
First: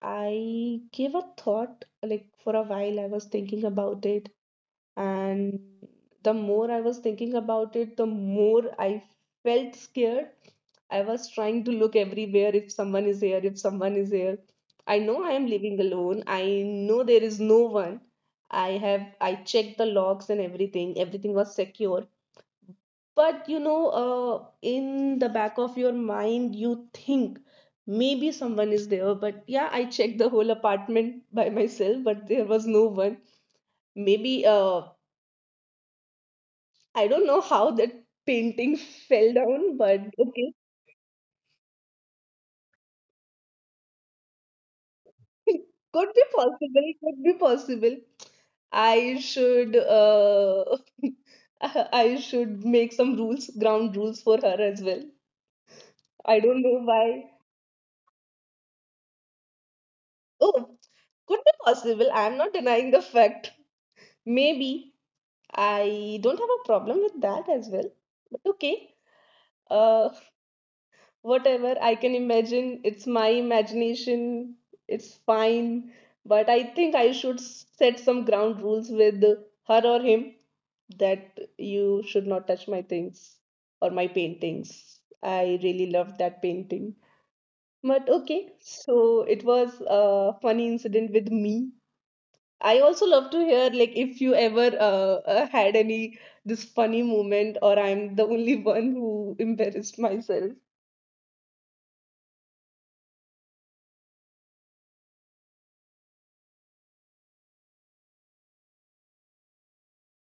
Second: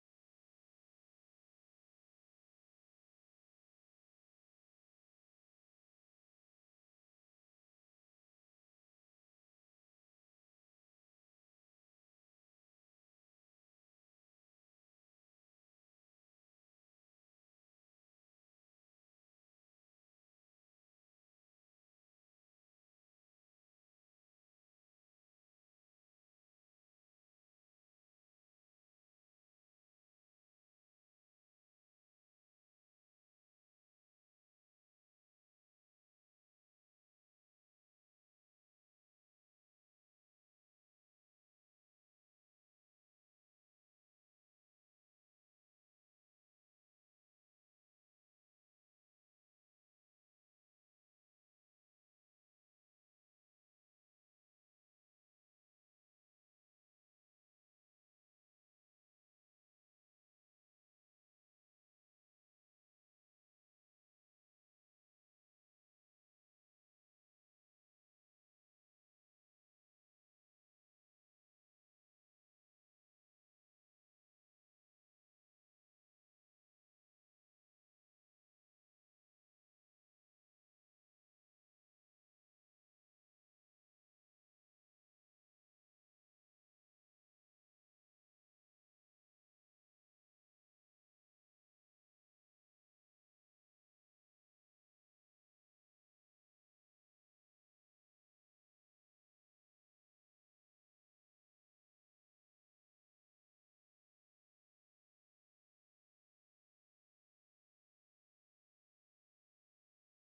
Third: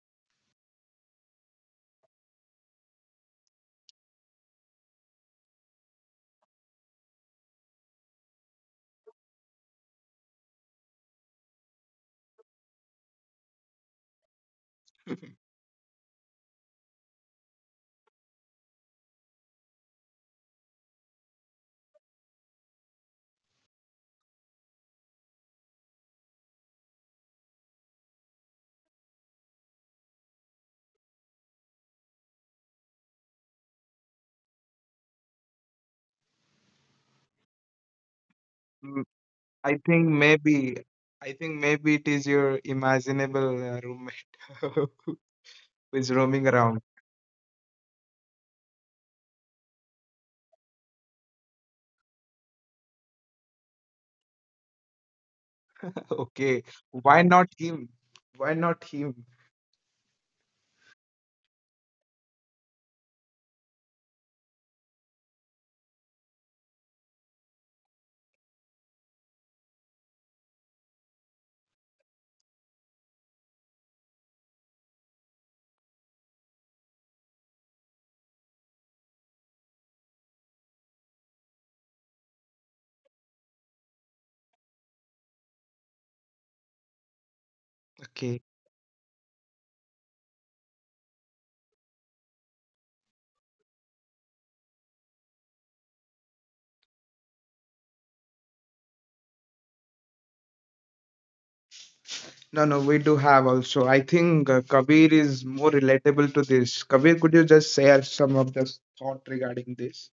[SPEAKER 3] I gave a thought, like for a while I was thinking about it, and the more I was thinking about it, the more I felt scared. I was trying to look everywhere, if someone is here, if someone is here. I know I am living alone, I know there is no one. i have I checked the logs and everything. Everything was secure. But you know, uh, in the back of your mind you think maybe someone is there. But yeah, I checked the whole apartment by myself, but there was no one. Maybe uh, I don't know how that painting
[SPEAKER 1] Mm,
[SPEAKER 3] fell down,
[SPEAKER 1] I
[SPEAKER 3] but
[SPEAKER 1] think
[SPEAKER 3] okay.
[SPEAKER 1] maybe, I think maybe it is your imaginable uh, roommate who
[SPEAKER 3] Could
[SPEAKER 1] is
[SPEAKER 3] be
[SPEAKER 1] roaming around.
[SPEAKER 3] possible. Could be possible. I should uh, I should make some rules, ground rules for her as well. I don't
[SPEAKER 1] Okay,
[SPEAKER 3] know
[SPEAKER 1] why
[SPEAKER 3] why.
[SPEAKER 1] not him? Why not him?
[SPEAKER 3] Oh, could be possible. I'm not denying the fact. Maybe I don't have a problem with that as well. But okay. Uh, Whatever I can imagine. It's my imagination. It's fine. But I think I should s- set some ground rules with her or him, that you should not touch my things or my paintings. I really loved that painting. But
[SPEAKER 1] Okay.
[SPEAKER 3] okay, so it was a funny incident with me. I also love to hear, like, if you ever uh, uh, had any this funny moment, or I'm the only one who embarrassed myself.
[SPEAKER 1] No, no, we do have also. I think uh, Kabir is more relatable to this. Kabir, could you just share some of the thought regarding this?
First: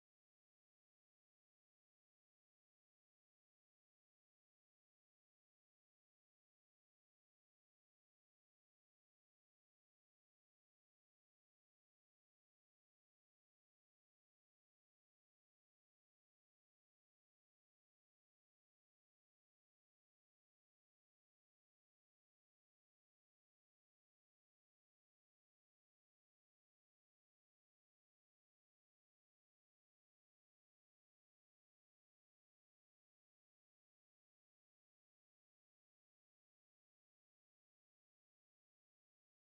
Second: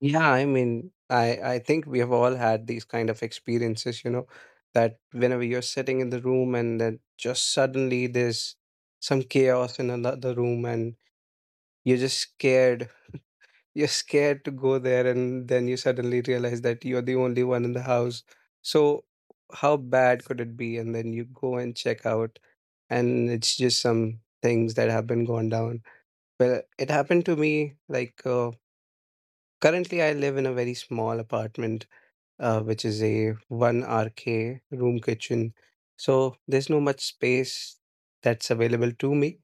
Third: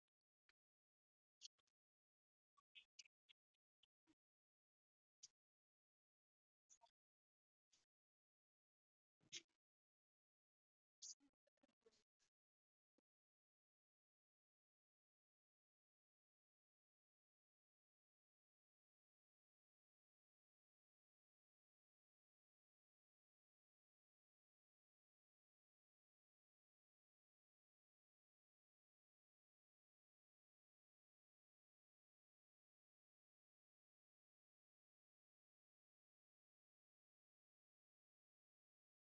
[SPEAKER 2] Yeah, I mean, I I think we have all had these kind of experiences, you know, that whenever you're sitting in the room and then just suddenly there's some chaos in another room and you're just scared. You're scared to go there, and then you suddenly realize that you're the only one in the house. So how bad could it be? And then you go and check out, and it's just some things that have been gone down. Well, it happened to me like uh, currently I live in a very small apartment, uh, which is a one R K room kitchen. So there's no much space that's available to me.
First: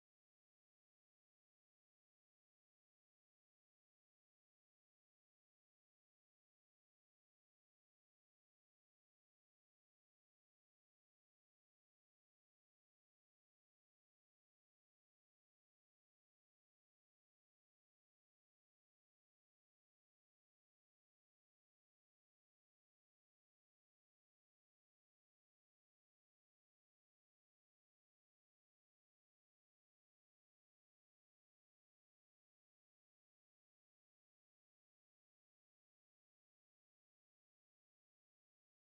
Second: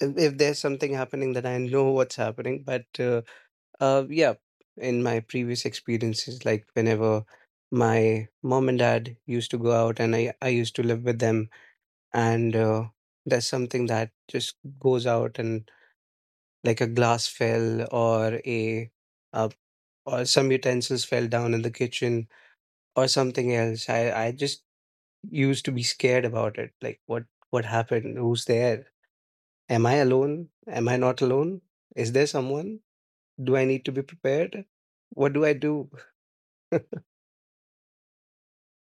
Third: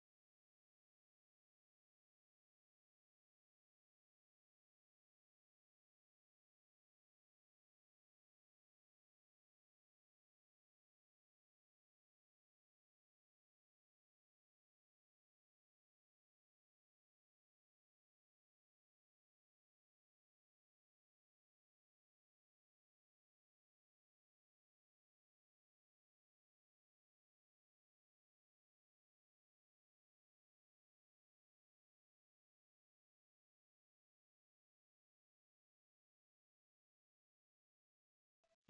[SPEAKER 2] If, if there's something happening, then I know what's happening. But uh, uh, yeah, in my previous experiences, like whenever my mom and dad used to go out and I, I used to live with them, and uh, that's something that just goes out and like a glass fell or a uh, or some utensils fell down in the kitchen or something else. I I just used to be scared about it. Like what what happened? Who's there? Am I alone? Am I not alone? Is there someone? Do I need to be prepared? What do I do?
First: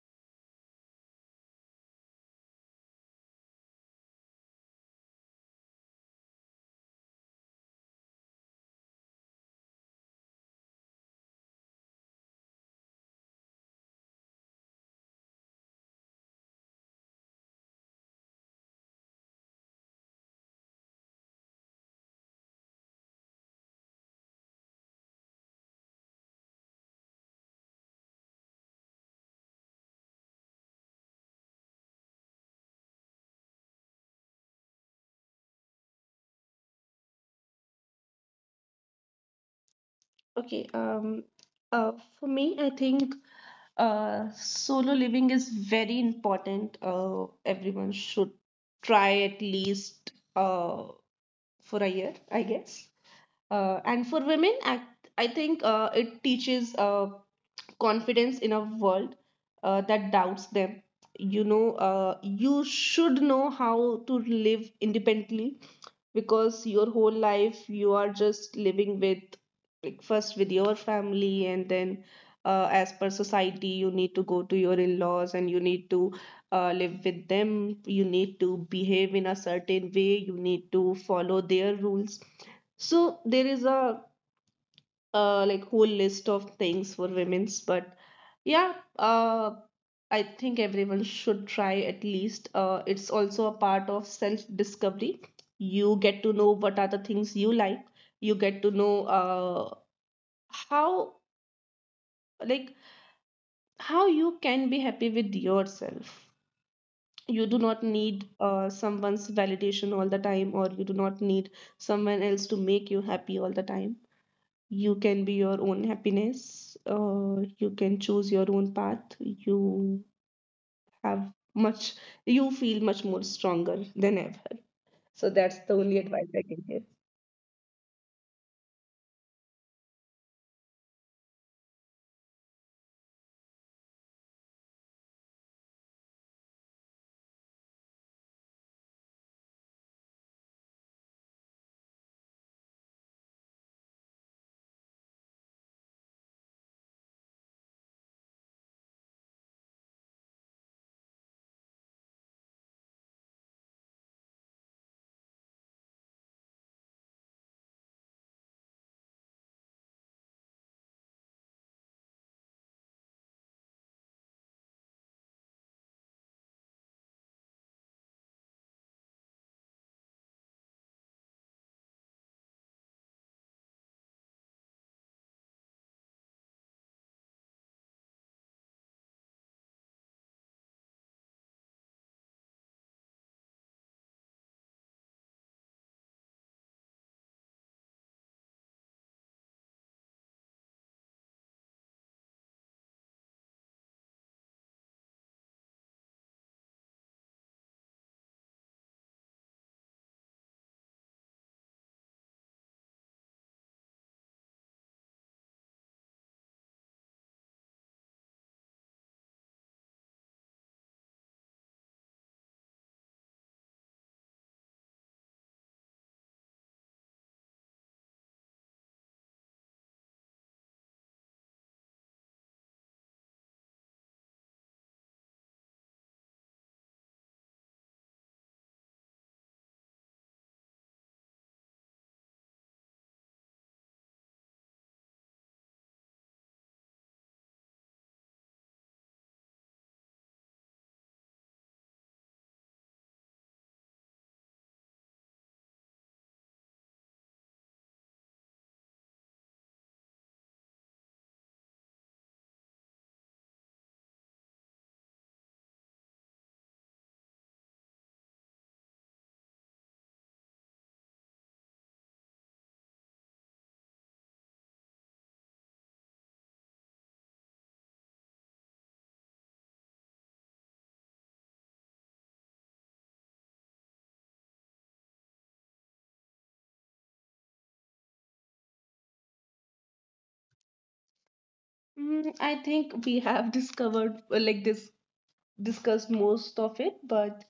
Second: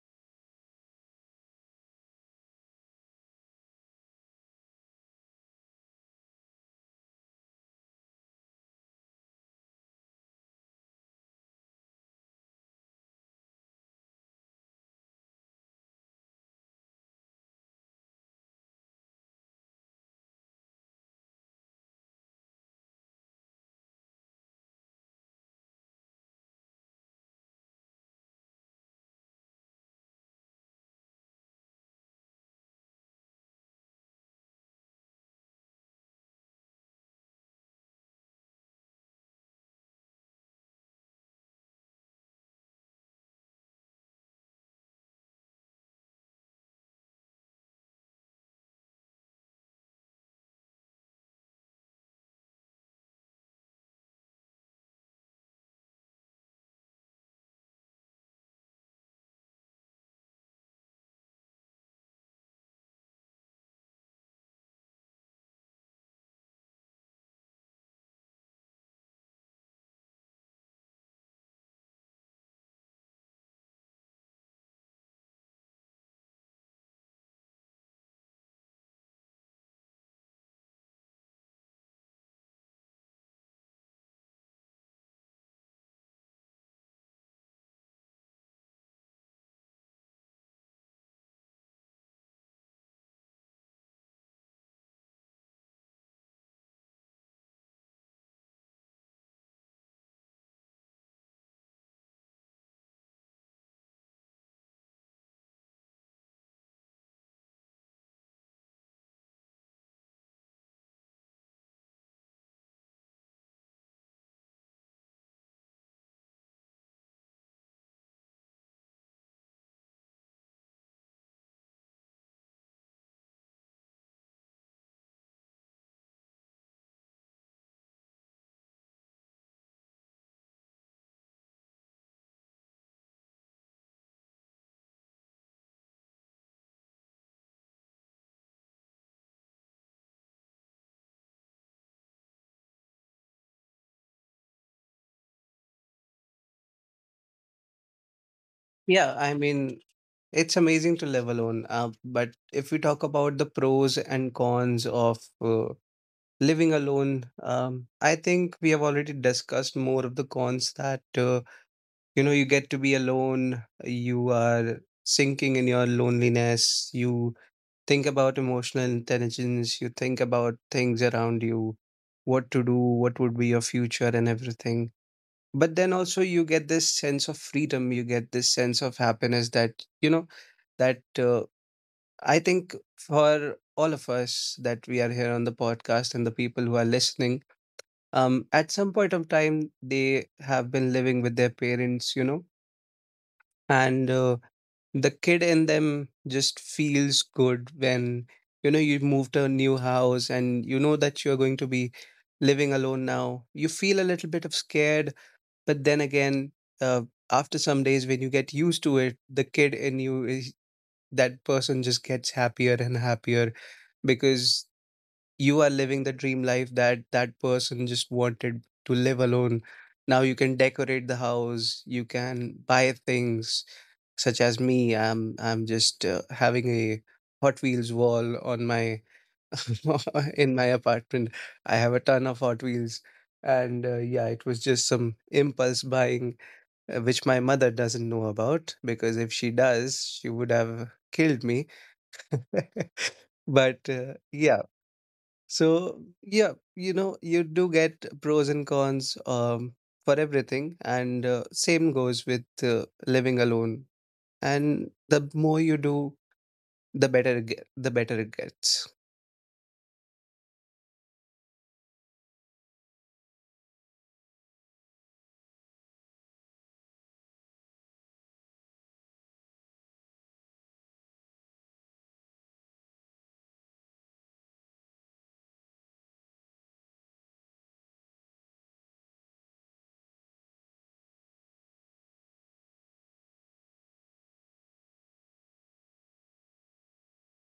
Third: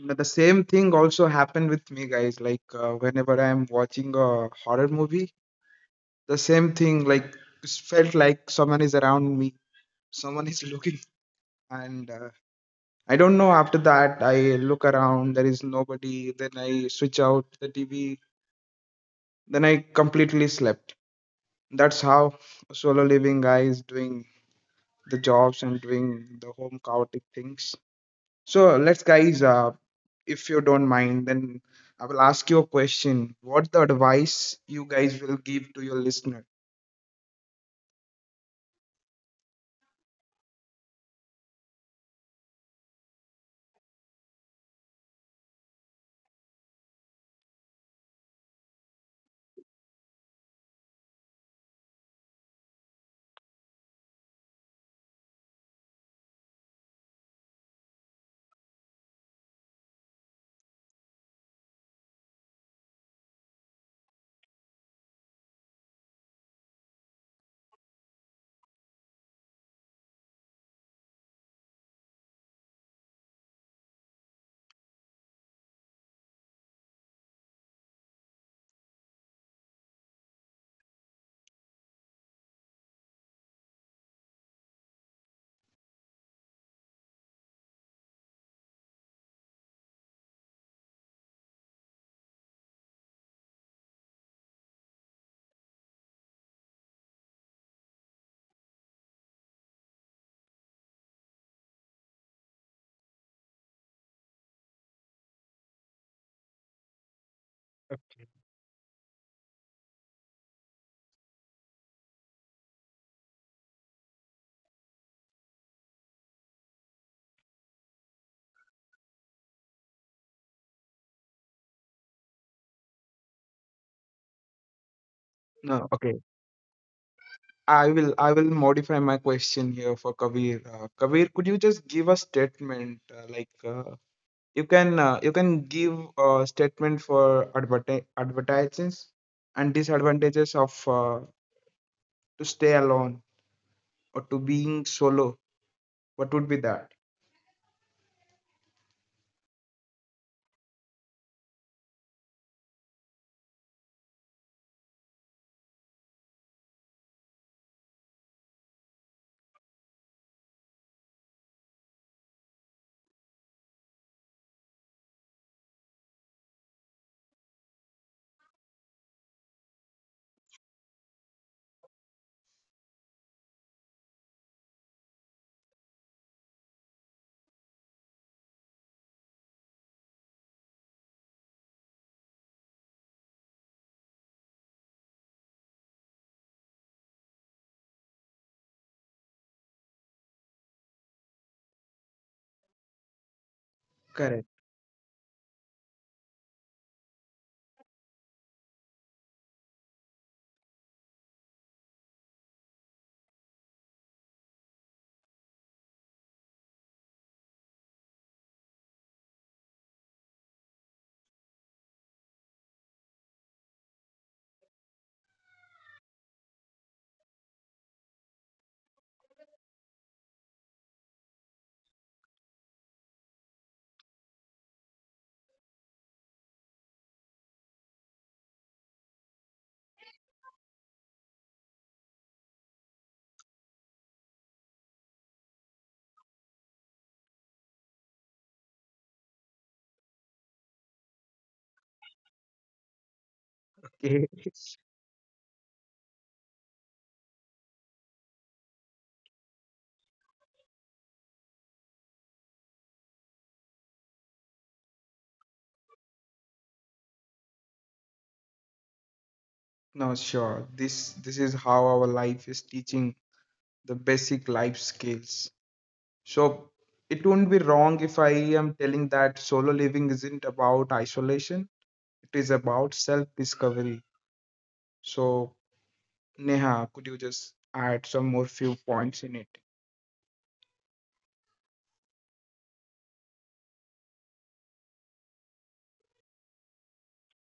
[SPEAKER 1] But the same thing also happened with me, guys. Like uh, whenever I'm watching a horror movie, the same thing, like it's felt like someone is around me, someone is looking. And uh, I don't know, after that I look around, there is nobody, then I switch out the TV, then I completely slept. That's how solo living, guys, doing the jobs and doing the home chaotic things. So let's, guys, uh, if you don't mind, then I will ask you a question. What the advice you guys will give to your listener?
[SPEAKER 3] Okay, um, uh, for me, I think uh, solo living is very important. Uh, everyone should try at least uh, for a year, I guess. Uh, and for women, I, I think uh, it teaches uh, confidence in a world uh, that doubts them. You know, uh, you should know how to live independently, because your whole life you are just living with, like, first with your family, and then uh, as per society, you need to go to your in laws and you need to uh, live with them. You need to behave in a certain way, you need to follow their rules. So there is a uh, like whole list of things for women's. But yeah, uh, I think everyone should try at least. Uh, it's also a part of self discovery. You get to know what are the things you like. You get to know uh, how like how you can be happy with yourself. You do not need uh, someone's validation all the time, or you do not need someone else to make you happy all the time. You can be your own happiness. Uh, you can choose your own path. You have much, you feel much more stronger than ever. So that's the
[SPEAKER 1] No,
[SPEAKER 3] only
[SPEAKER 1] okay,
[SPEAKER 3] advice I can give.
[SPEAKER 1] I will I will modify my question here for Kabir. Uh, Kabir, could you just give a statement uh, like uh, you can, uh, you can give a statement for adverti- advertisements and disadvantages of uh, to stay alone or to being solo? What would be that?
[SPEAKER 2] Yeah, I mean, it's amazing to live alone. Uh, but if we talk about the pros and cons of uh, living alone, um, I think we have already discussed more of the cons. That uh, you know, you get to be alone, you are sinking in your loneliness, you think about emotional intelligence, you think about things around you, what to do, what would be your future and everything. But then also you get this sense of freedom, you get this sense of happiness that, you know, that uh, I think for all of us that we are here on the podcast and the people who are listening, um, at some point of time they have been living with their parents, you know. And uh,
[SPEAKER 1] Correct.
[SPEAKER 2] the kid in them just feels good when, you know, you move to a new house and you know that you're going to be living alone now. You feel a little bit of scared, but then again, uh, after some days when you get used to it, the kid in you is, that person just gets happier and happier, because you are living the dream life that that person just wanted to live alone. Now you can decorate the house, you can buy things, such as me. I'm i'm just uh, having a Hot Wheels wall on my in my apartment. I have a ton of Hot Wheels, and uh, yeah, it was just some impulse buying, uh, which my mother doesn't know about, because if she does she would have killed me. But uh,
[SPEAKER 1] Okay.
[SPEAKER 2] yeah, so yeah, you know, you do get pros and cons, um, for everything, and uh, same goes with uh, living alone. And the more you do, the better it get, the better it gets.
[SPEAKER 1] No, sure. This this is how our life is teaching the basic life skills. So it won't be wrong if I am telling that solo living isn't about isolation. It is about self discovery. So, Neha, could you just add some more few points in it?
[SPEAKER 3] Mm, I think we have discovered, uh, like this, discussed most of it, but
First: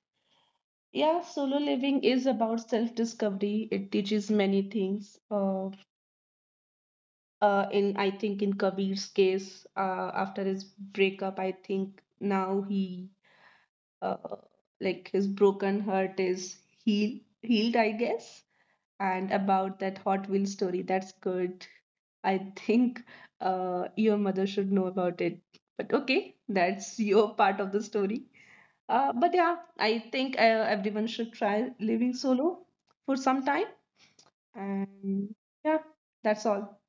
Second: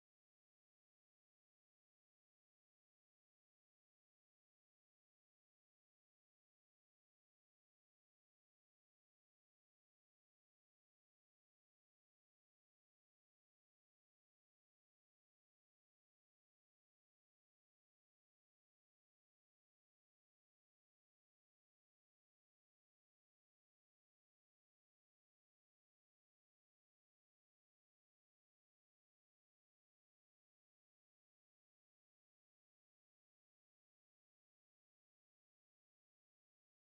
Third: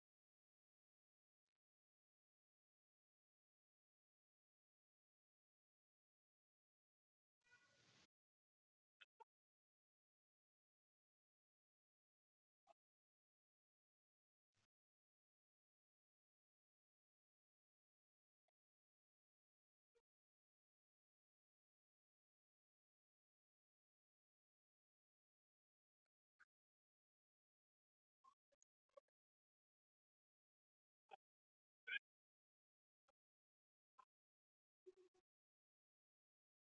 [SPEAKER 3] yeah, solo living is about self-discovery. It teaches many things. Uh, uh, in I think in Kabir's case, uh, after his breakup, I think now he uh, like his broken heart is heal, healed, I guess. And about that Hot Wheels story, that's good. I think uh, your mother should know about it. But okay, that's your part of the story. Uh, but yeah, I think uh, everyone should try living solo for some time. And yeah, that's all.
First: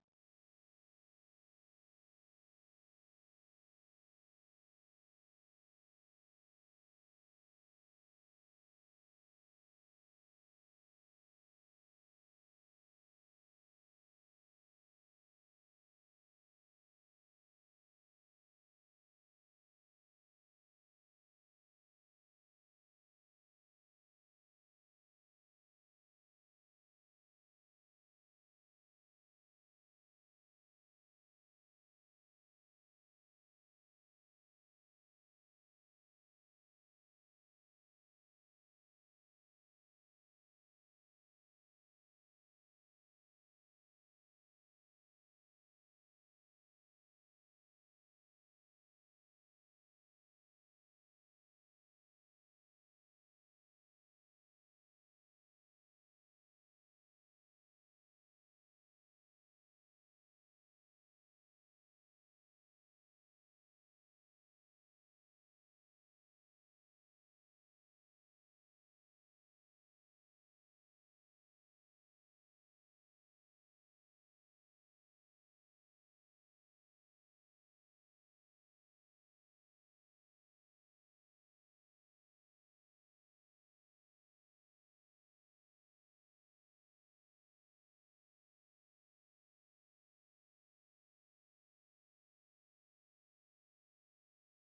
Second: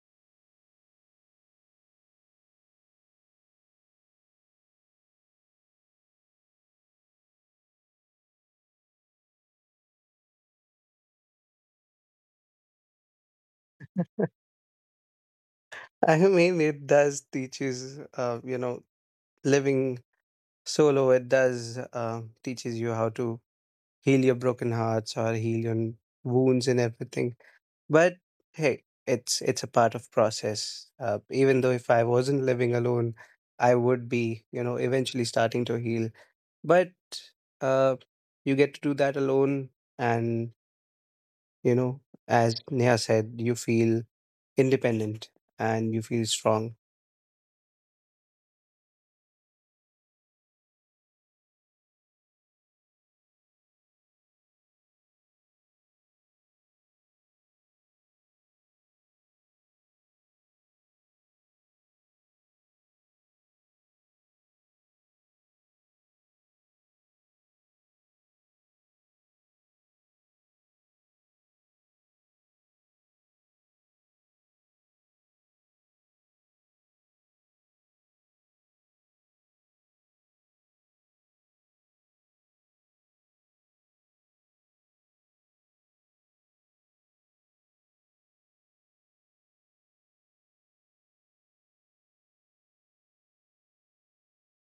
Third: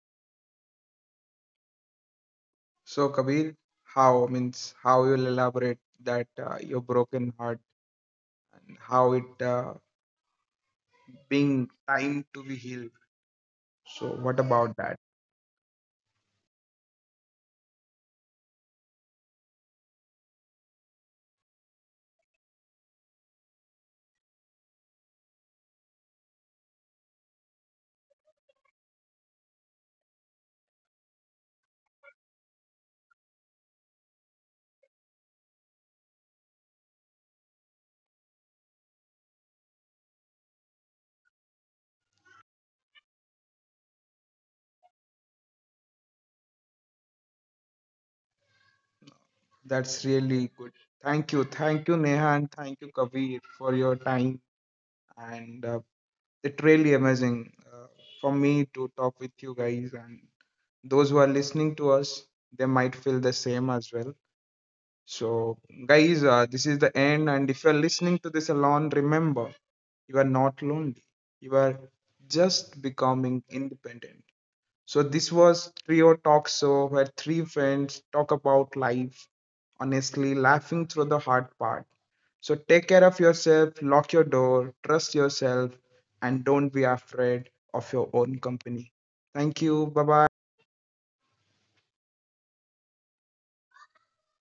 [SPEAKER 1] So, Kabir, how means how you'll elaborate that uh, your broken heart, how it uh, being time to be healed. So, what about that?
[SPEAKER 2] I mean, it does teaches, uh, you know, living solo. It does uh, teaches you how to heal your broken hearts or heal your wounds and everything. But hey, it's it's a part of process. Uh, even though if I wasn't living alone, I would be, you know, eventually starting to heal. But uh, you get to do that alone, and you know, as Neha said, you feel independent and you feel strong.
[SPEAKER 1] That's really good. Thank you, thank you, Neha, and thank you, Kabir, for your time. And uh, it's really amazing uh, for me to talk with you guys. And those who are listening to us, they might feel the same as well. So, guys, uh, this is the end. And if you're listening to this alone, remember you are not lonely. You are just becoming independent. So, this was Trio Talk Show, where three friends talk about life, honestly, laughing through the hard part. So, take care of yourself, lock your door, trust yourself, and don't be afraid of your own company. Thank you. Bye bye.